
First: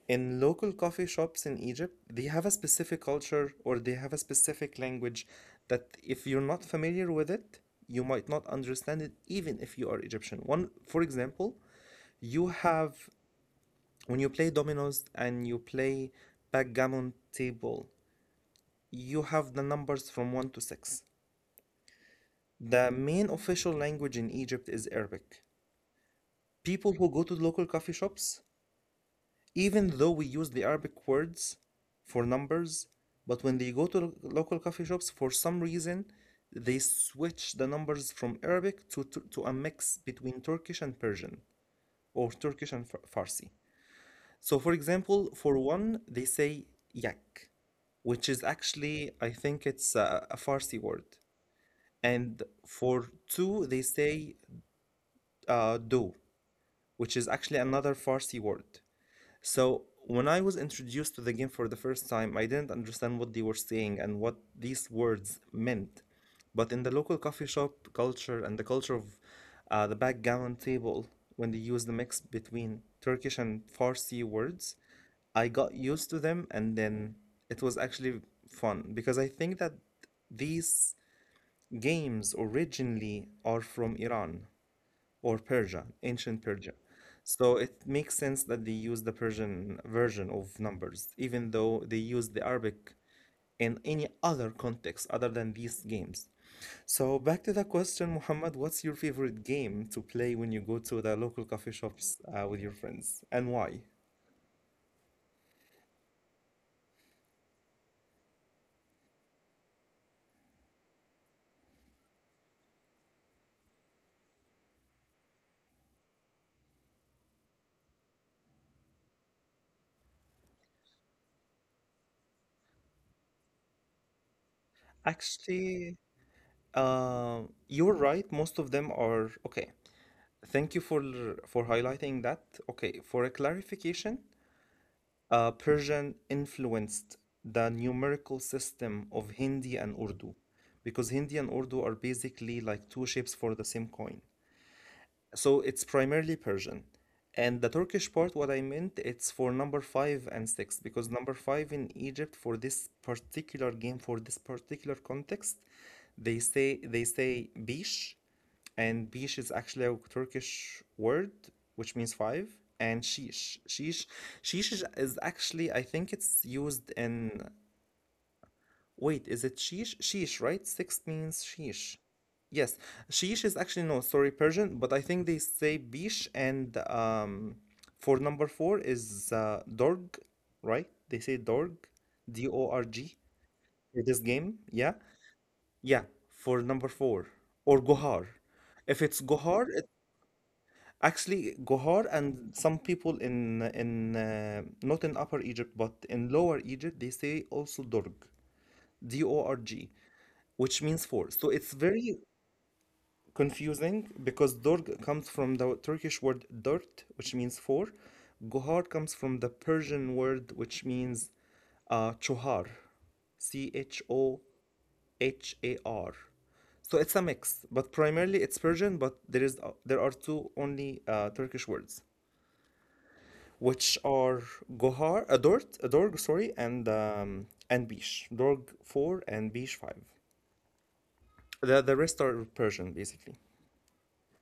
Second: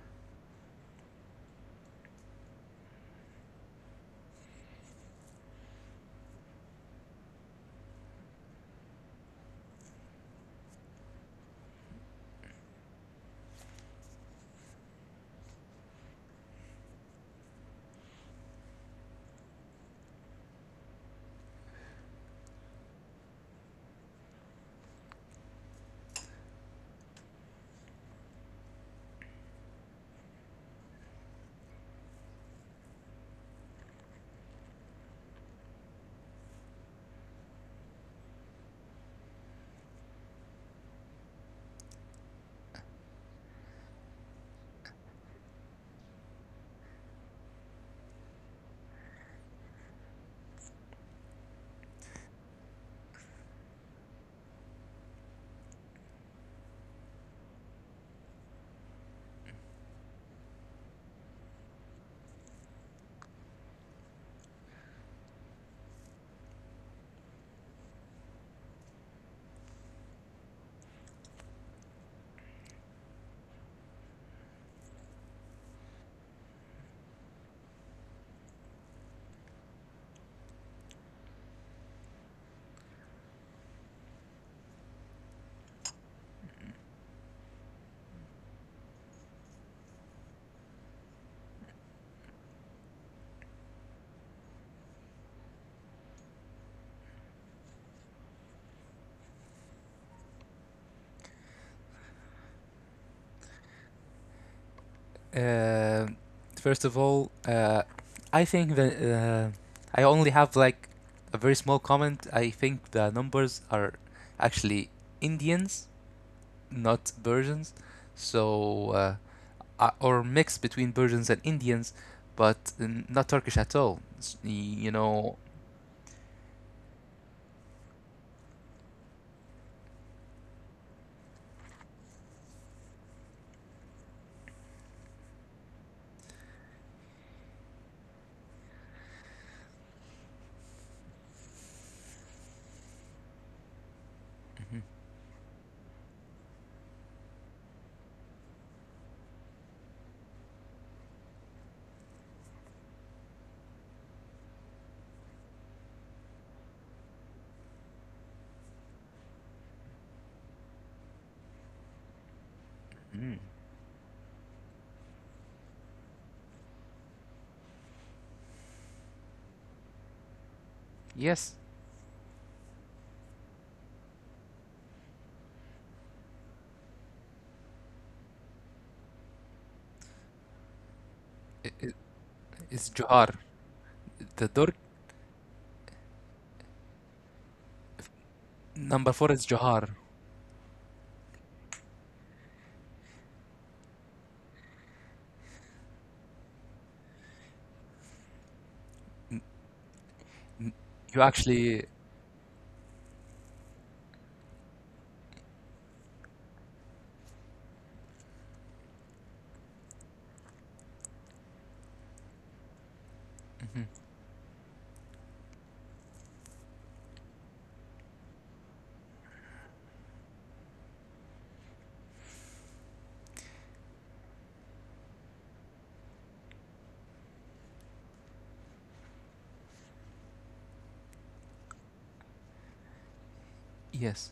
in local coffee shops in Egypt, they have a specific culture, or they have a specific language, that if you're not familiar with it, you might not understand it, even if you are Egyptian. One, for example, you have, when you play dominoes and you play backgammon table, you have the numbers from 1 to 6. The main official language in Egypt is Arabic. People who go to local coffee shops, even though we use the Arabic words for numbers, but when they go to local coffee shops, for some reason, they switch the numbers from Arabic to a mix between Turkish and Persian, or Turkish and Farsi. So, for example, for one, they say yak, which is actually, I think, it's a Farsi word. And for two, they say do, which is actually another Farsi word. So when I was introduced to the game for the first time, I didn't understand what they were saying and what these words meant. But in the local coffee shop culture, and the culture of the backgammon table, when they use the mix between Turkish and Farsi words, I got used to them, and then it was actually fun, because I think that these games originally are from Iran or Persia, ancient Persia. So it makes sense that they use the Persian version of numbers, even though they use the Arabic in any other context other than these games. So back to the question, Muhammad, what's your favorite game to play when you go to the local coffee shops, with your friends, and why?
Uh, First of all, I think that I only have like a very small comment. I think the numbers are actually Indians, not Persians. So, or mix between Persians and Indians, but not Turkish at all. It's, you know.
Actually, uh, you're right. Most of them are okay. Thank you for highlighting that. Okay, for a clarification, Persian influenced the numerical system of Hindi and Urdu, because Hindi and Urdu are basically like two shapes for the same coin.
Mhm.
So it's primarily Persian. And the Turkish part, what I meant, it's for number five and six, because number five in Egypt, for this particular game, for this particular context, they say bish, and bish is actually a Turkish word which means five, and
Mm.
sheesh. Sheesh, sheesh is actually, I think, it's used in, wait, is it sheesh? Sheesh, right? Six means
Yes,
sheesh. Yes, sheesh is actually, no, sorry, Persian, but I think they say bish, and for number four is dorg, right? They say dorg,
I it's
dorg,
Johar.
for this
The
game.
Turk
Yeah, yeah, for number four or gohar.
Number
If
four
it's
is
gohar,
Johar.
it actually gohar, and some people in not in Upper Egypt but in Lower Egypt they say also dorg, dorg, which means
You
four. So it's
actually.
very confusing, because dorg comes from the Turkish word dört, which means four. Gohar comes from the Persian word which means chohar, C
Mhm.
H O H A R. So it's a mix, but primarily it's Persian. But there are two only Turkish words, which are gohar, dört adort, dorg sorry, and bish, dorg four and bish five. The rest are Persian basically.
Yes.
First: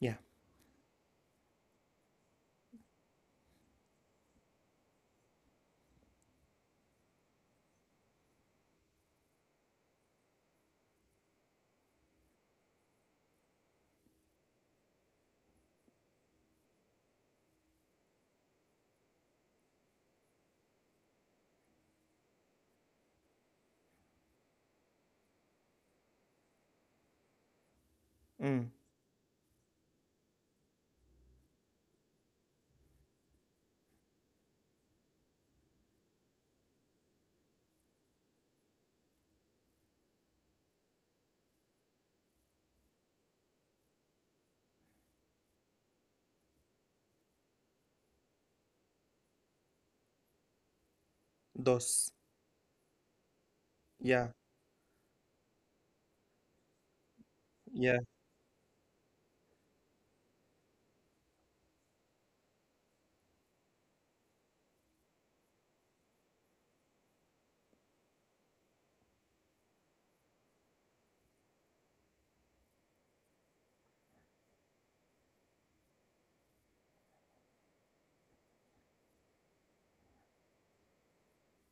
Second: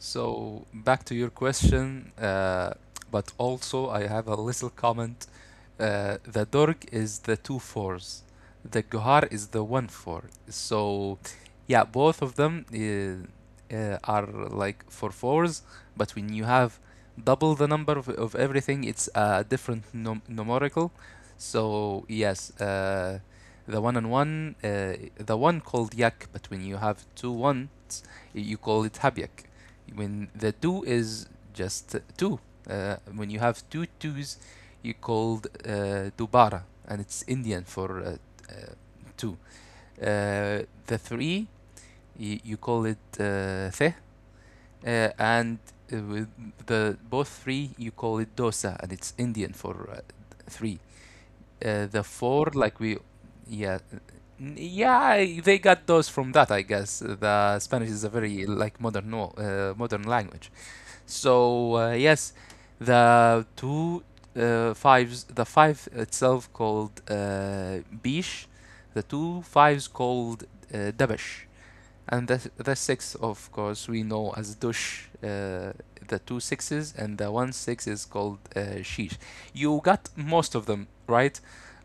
Yeah.
back to your question, but also I have a little comment. The dorg is the two fours, the gohar is the one four. So yeah, both of them are like for fours, but when you have double the number of everything, it's a different numerical. So yes, the one and one, the one called yak, but when you have two ones, you
Mm,
call it habyak when the two is just two. When you have two twos, you called dubara, and it's Indian for uh, two. The three, you call it the, uh, and with the both three, you call it dosa, and it's Indian for three. The
DOS.
four, like we, yeah.
Yeah,
Yeah, they got those from that, I guess. The Spanish is
yeah.
a very like modern, no, modern language. So yes, the two fives, the five itself called bish, the two fives called dabash, and the six, of course, we know as dush. The two sixes and the one six is called sheesh. You got most of them right,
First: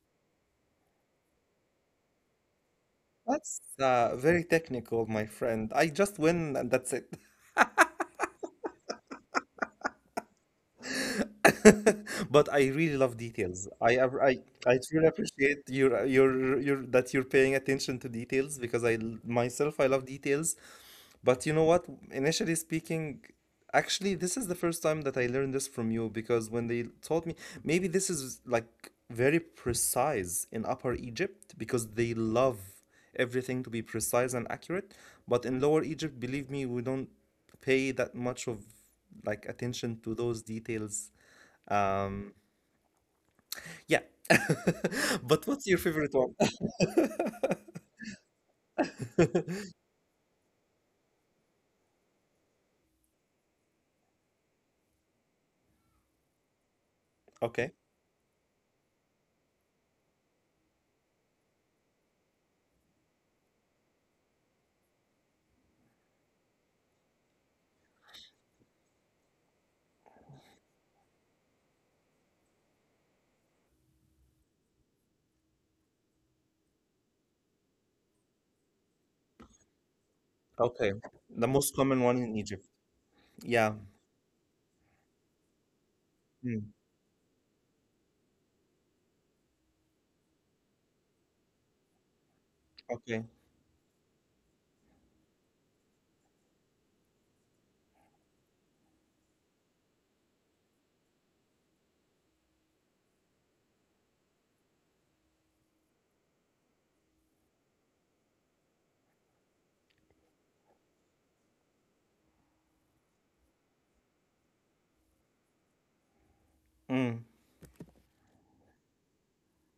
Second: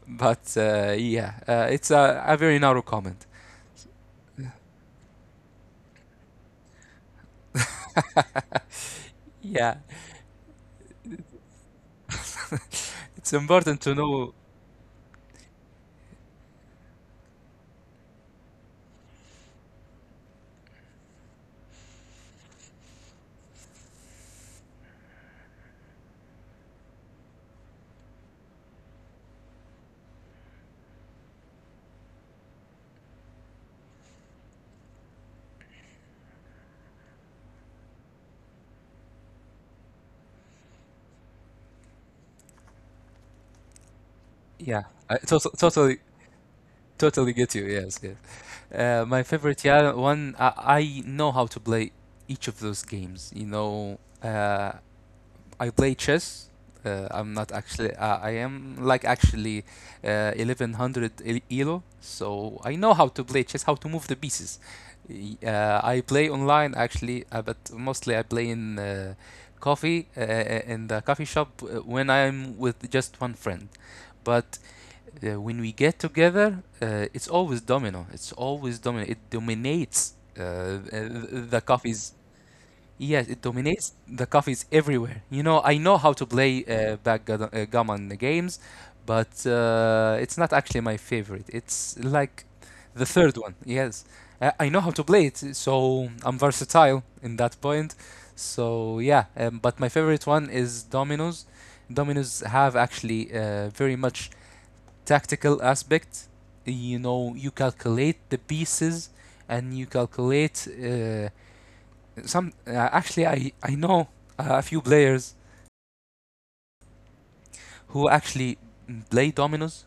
but yeah, it's a very narrow comment.
That's very technical, my friend. I just win and that's it.
Yeah,
[LAUGHS] But I really love
it's
details.
important to
I ap-
know.
I truly appreciate your that you're paying attention to details because myself I love details. But you know what? Initially speaking, actually, this is the first time that I learned this from you because when they told me, maybe this is like very precise in Upper Egypt because they love everything to be precise and accurate. But in Lower Egypt, believe me, we don't pay that much of like attention to those details. Um, yeah.
Yeah, I,
[LAUGHS]
to-
But what's your
totally
favorite one? [LAUGHS]
Totally get you. Yes, yes. My favorite, yeah, one. I know how to play each of those games. I play chess. I'm not
Okay.
actually. I am like actually 1100 elo, so I know how to play chess, how to move the pieces. I play online actually, but mostly I play in the coffee shop when I'm with just one friend. But when we get together, it's always domino. It's always domino. It dominates
Okay. The
the
most
coffees.
common one in Egypt.
Yes, it
Yeah.
dominates the coffees everywhere. I know how to play
Mm.
backgammon, gammon games, but it's not actually my favorite. It's like the
Okay.
third one. Yes, I know how to play it, so I'm versatile in that point. So yeah, but my favorite one is dominoes. Dominoes have actually very much tactical aspect. You calculate the pieces and you calculate some actually, I know a few players
Mm.
who actually play dominoes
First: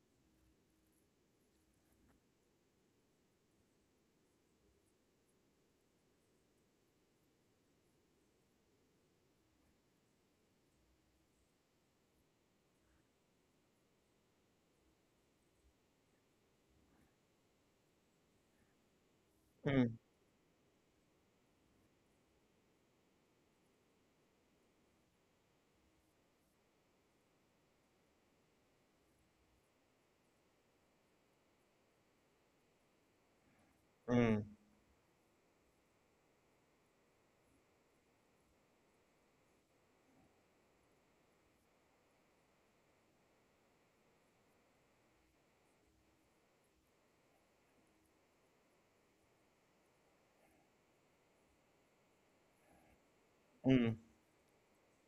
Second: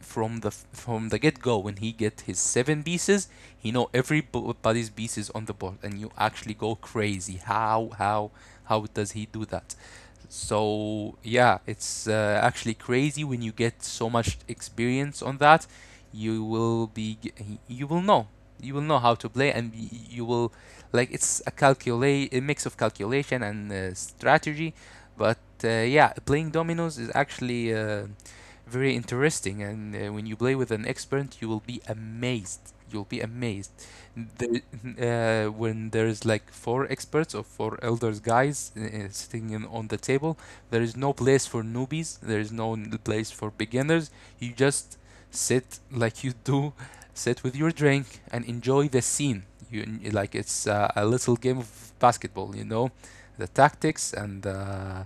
from the get go. When he get his seven pieces, he know everybody's pieces on the board, and you actually go crazy how does he do that. So yeah, it's actually crazy when you get so much experience on that. You will be g- y- you will know how to play, and y-
Mm.
you will, like, it's a mix of calculation and strategy. But yeah, playing dominoes is actually very interesting, and when you play with an expert, you will be amazed. You'll be amazed
Mm,
the, when there is like four experts or four elders guys sitting on the table. There is no place for newbies. There is no place for beginners. You just sit, like you do, sit with your drink and enjoy the scene. Like it's a little game of basketball. The
mm,
tactics and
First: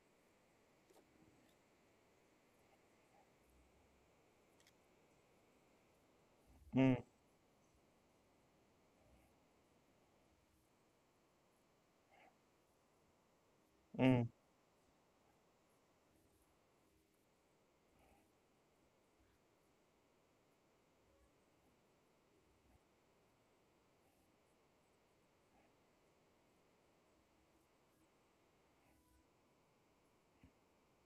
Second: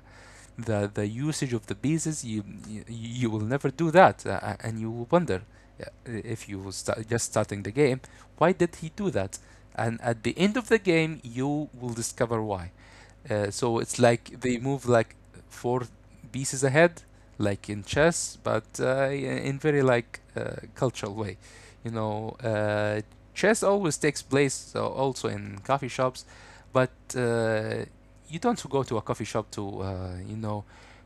the usage of the pieces, you will never do that, and you will wonder if you will
mm,
start just starting the game, why did he do that. And at the end of the game you will discover why. So it's
mm.
like they move like four pieces ahead, like in chess, but in very like cultural way. You know, uh, Chess always takes place also in coffee shops, but uh, you don't go to a coffee shop to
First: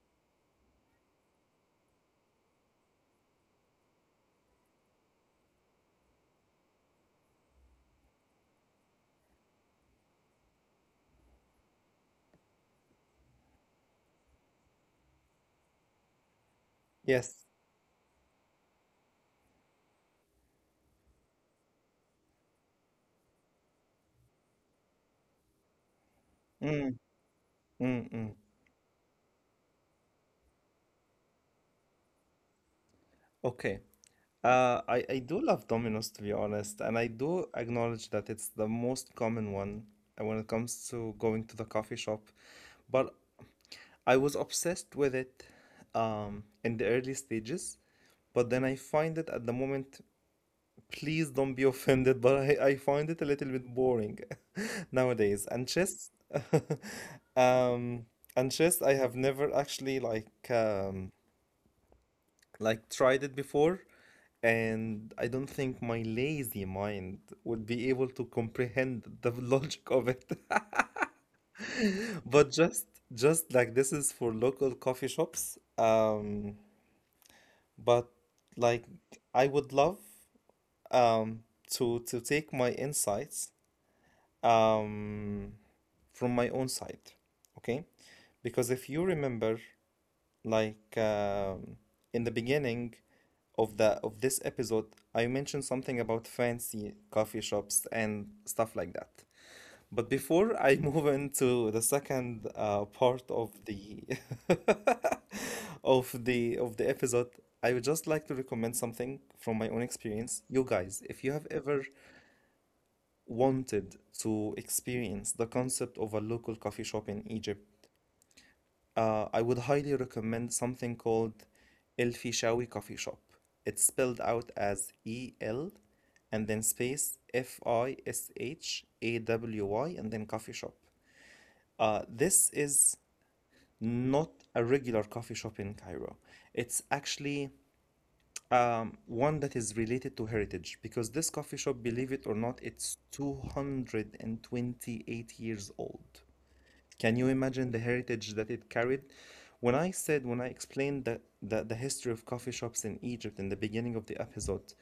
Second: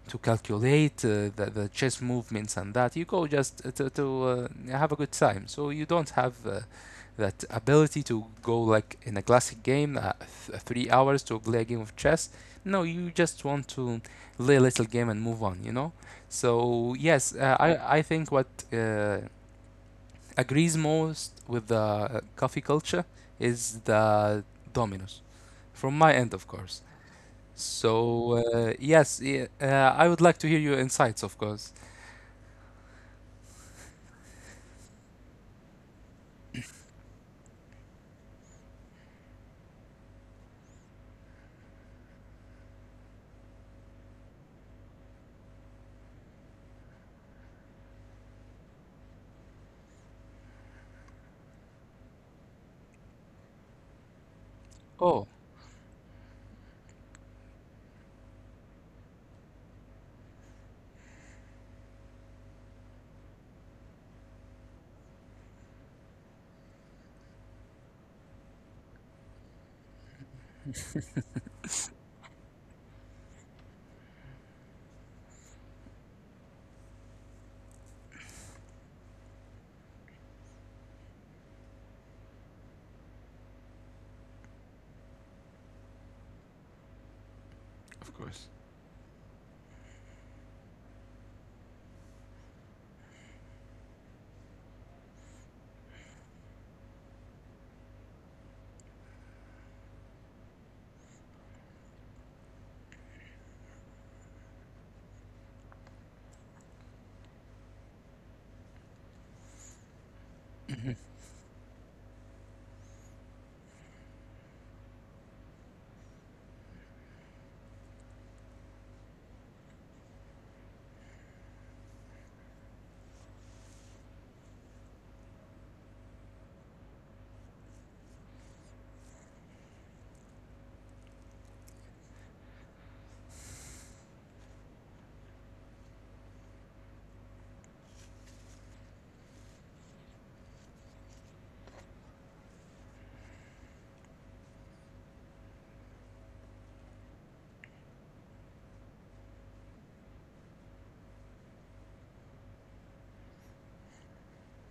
to calculate the chess movements and that. You go just to have a good time. So you don't have that ability to go, like, in a classic game, 3 hours to play a game of chess. No, you just want to play a little game and move on, you know? So, yes,
Yes.
I think what uh, agrees most with the coffee culture is the dominoes, from my end, of course.
Mm, mm,
So,
mm.
yes, yeah, I would like to hear your insights, of course.
Okay. I do love Domino's, to be honest, and I do acknowledge that it's the most common one when it comes to going to the coffee shop. But I was obsessed with it in the early stages, but then I find it at the moment. Please don't be offended, but I find it a little bit boring [LAUGHS]
Oh,
nowadays. And chess, [LAUGHS] um, and chess, I have never actually like tried it before, and I don't think my lazy mind would be able to comprehend the [LAUGHS] logic of it. [LAUGHS] But just like this is for local coffee shops, but like I would love um to take my insights um from my own side, okay,
of course.
because if you remember like in the beginning of the of this episode I mentioned something about fancy coffee shops and stuff like that, but before I [LAUGHS] move into the second part of the [LAUGHS] of the episode, I would just like to recommend something from my own experience. You guys, if you have ever wanted to experience the concept of a local coffee shop in Egypt, I would highly recommend something called El Fishawi Coffee Shop. It's spelled out as E L and then space Fishawy and then coffee shop. This is not a regular coffee shop in Cairo. It's actually one that is related to heritage because this coffee shop, believe it or not, it's 228 years old. Can you imagine the heritage that it carried? When I said, when I explained the history of coffee shops in Egypt in the beginning of the episode,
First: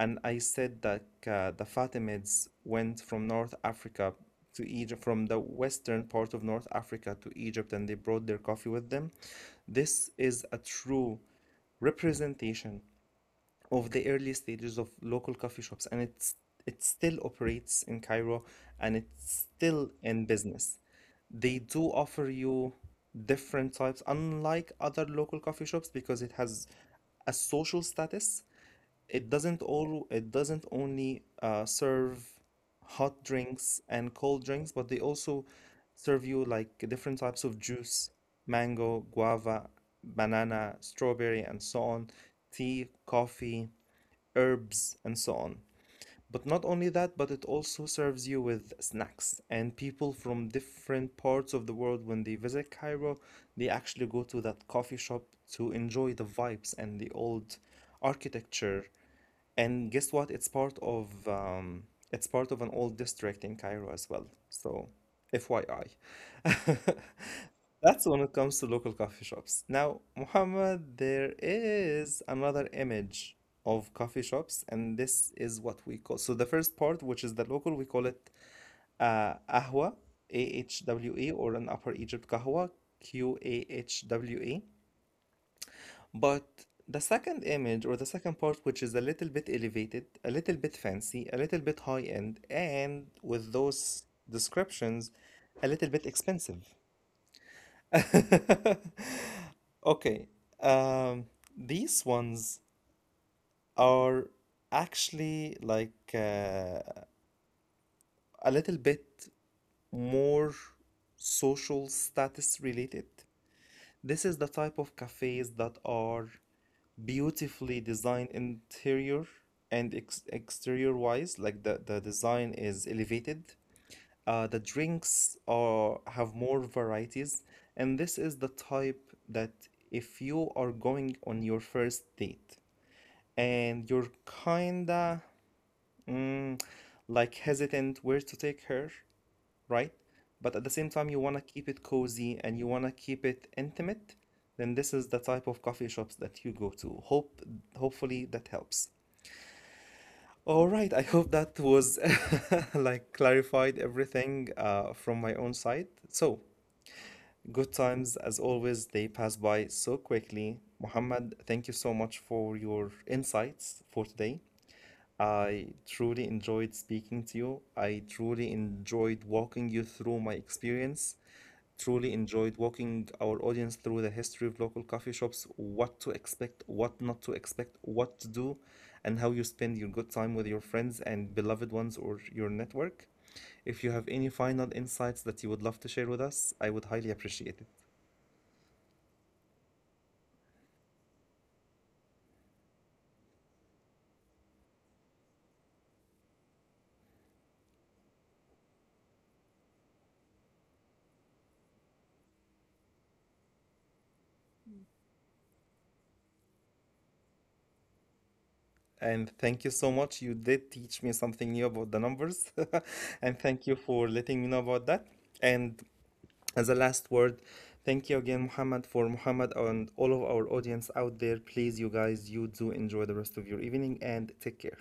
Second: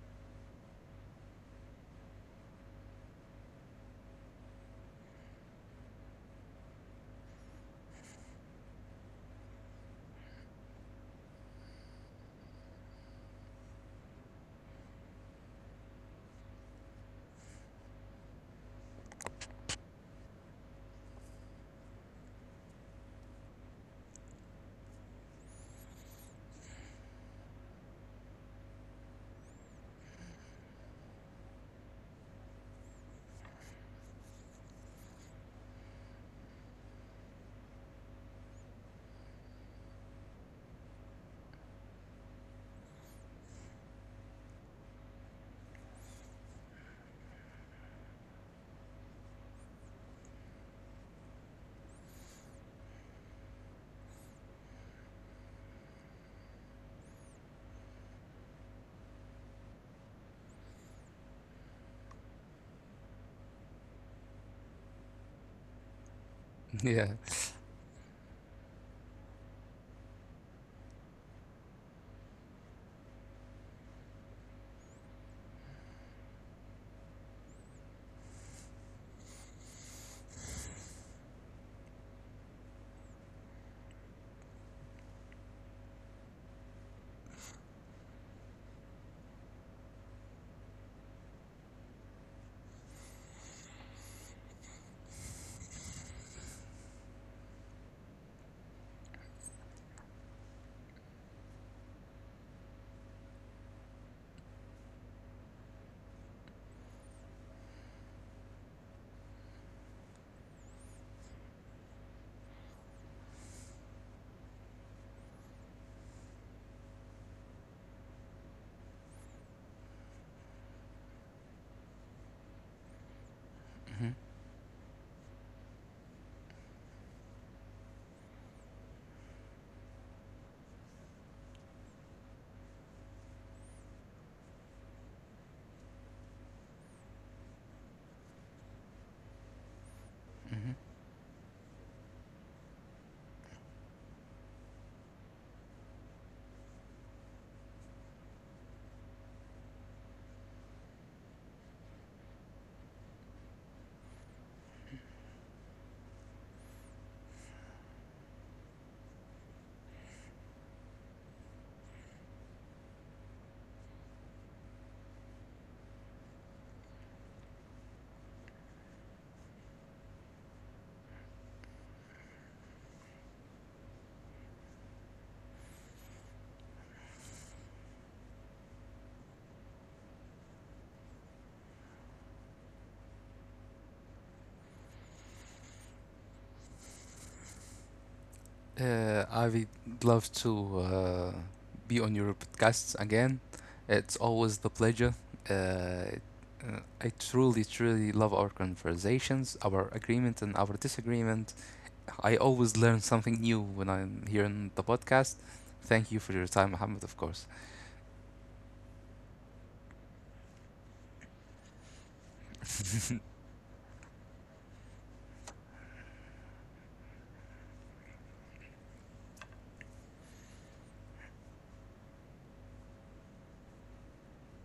and I said that the Fatimids went from North Africa to Egypt, from the western part of North Africa to Egypt, and they brought their coffee with them, this is a true representation of the early stages of local coffee shops, and it still operates in Cairo and it's still in business. They do offer you different types, unlike other local coffee shops, because it has a social status. It doesn't only serve hot drinks and cold drinks, but they also serve you like different types of juice, mango, guava, banana, strawberry, and so on, tea, coffee, herbs, and so on. But not only that, but it also serves you with snacks. And people from different parts of the world, when they visit Cairo, they actually go to that coffee shop to enjoy the vibes and the old architecture. And guess what? It's part of an old district in Cairo as well. So, FYI.
[LAUGHS] Yeah.
[LAUGHS] That's when it comes to local coffee shops. Now, Muhammad, there is another image of coffee shops, and this is what we call. So the first part, which is the local, we call it ahwa, A H W A, or an Upper Egypt kahwa, qahwa. But the second image, or the second part, which is a little bit elevated, a little bit fancy, a little bit high end, and with those descriptions, a little bit expensive. [LAUGHS] Okay. Um, these ones are actually like a little bit more social status related. This is the type of cafes that are beautifully designed interior and ex exterior wise. Like the design is elevated.
Mhm,
The drinks are have more varieties, and this is the type that if you are going on your first date and you're kinda mm, like hesitant where to take her, right? But
mhm.
at the same time, you wanna keep it cozy and you wanna keep it intimate, then this is the type of coffee shops that you go to. Hope, hopefully, that helps. All right, I hope that was [LAUGHS] like clarified everything from my own side. So, good times as always, they pass by so quickly. Muhammad, thank you so much for your insights for today. I truly enjoyed speaking to you. I truly enjoyed walking you through my experience. Truly enjoyed walking our audience through the history of local coffee shops, what to expect, what not to expect, what to do, and how you spend your good time with your friends and beloved ones or your network. If you have any final insights that you would love to share with us, I would highly appreciate it.
I would love to be on your podcast again. It's always the pleasure. Uh, I truly, truly love our conversations, our agreement, and our disagreement. I always learn something new when I'm here on the podcast. Thank you for your time, Mohammed, of course.
And thank you so much. You did teach me something new about the numbers. [LAUGHS] And thank you for letting me know about that. And as a last word, thank you again, Muhammad, for Muhammad and all of our audience out there. Please, you guys, you do enjoy the rest of your evening and take care.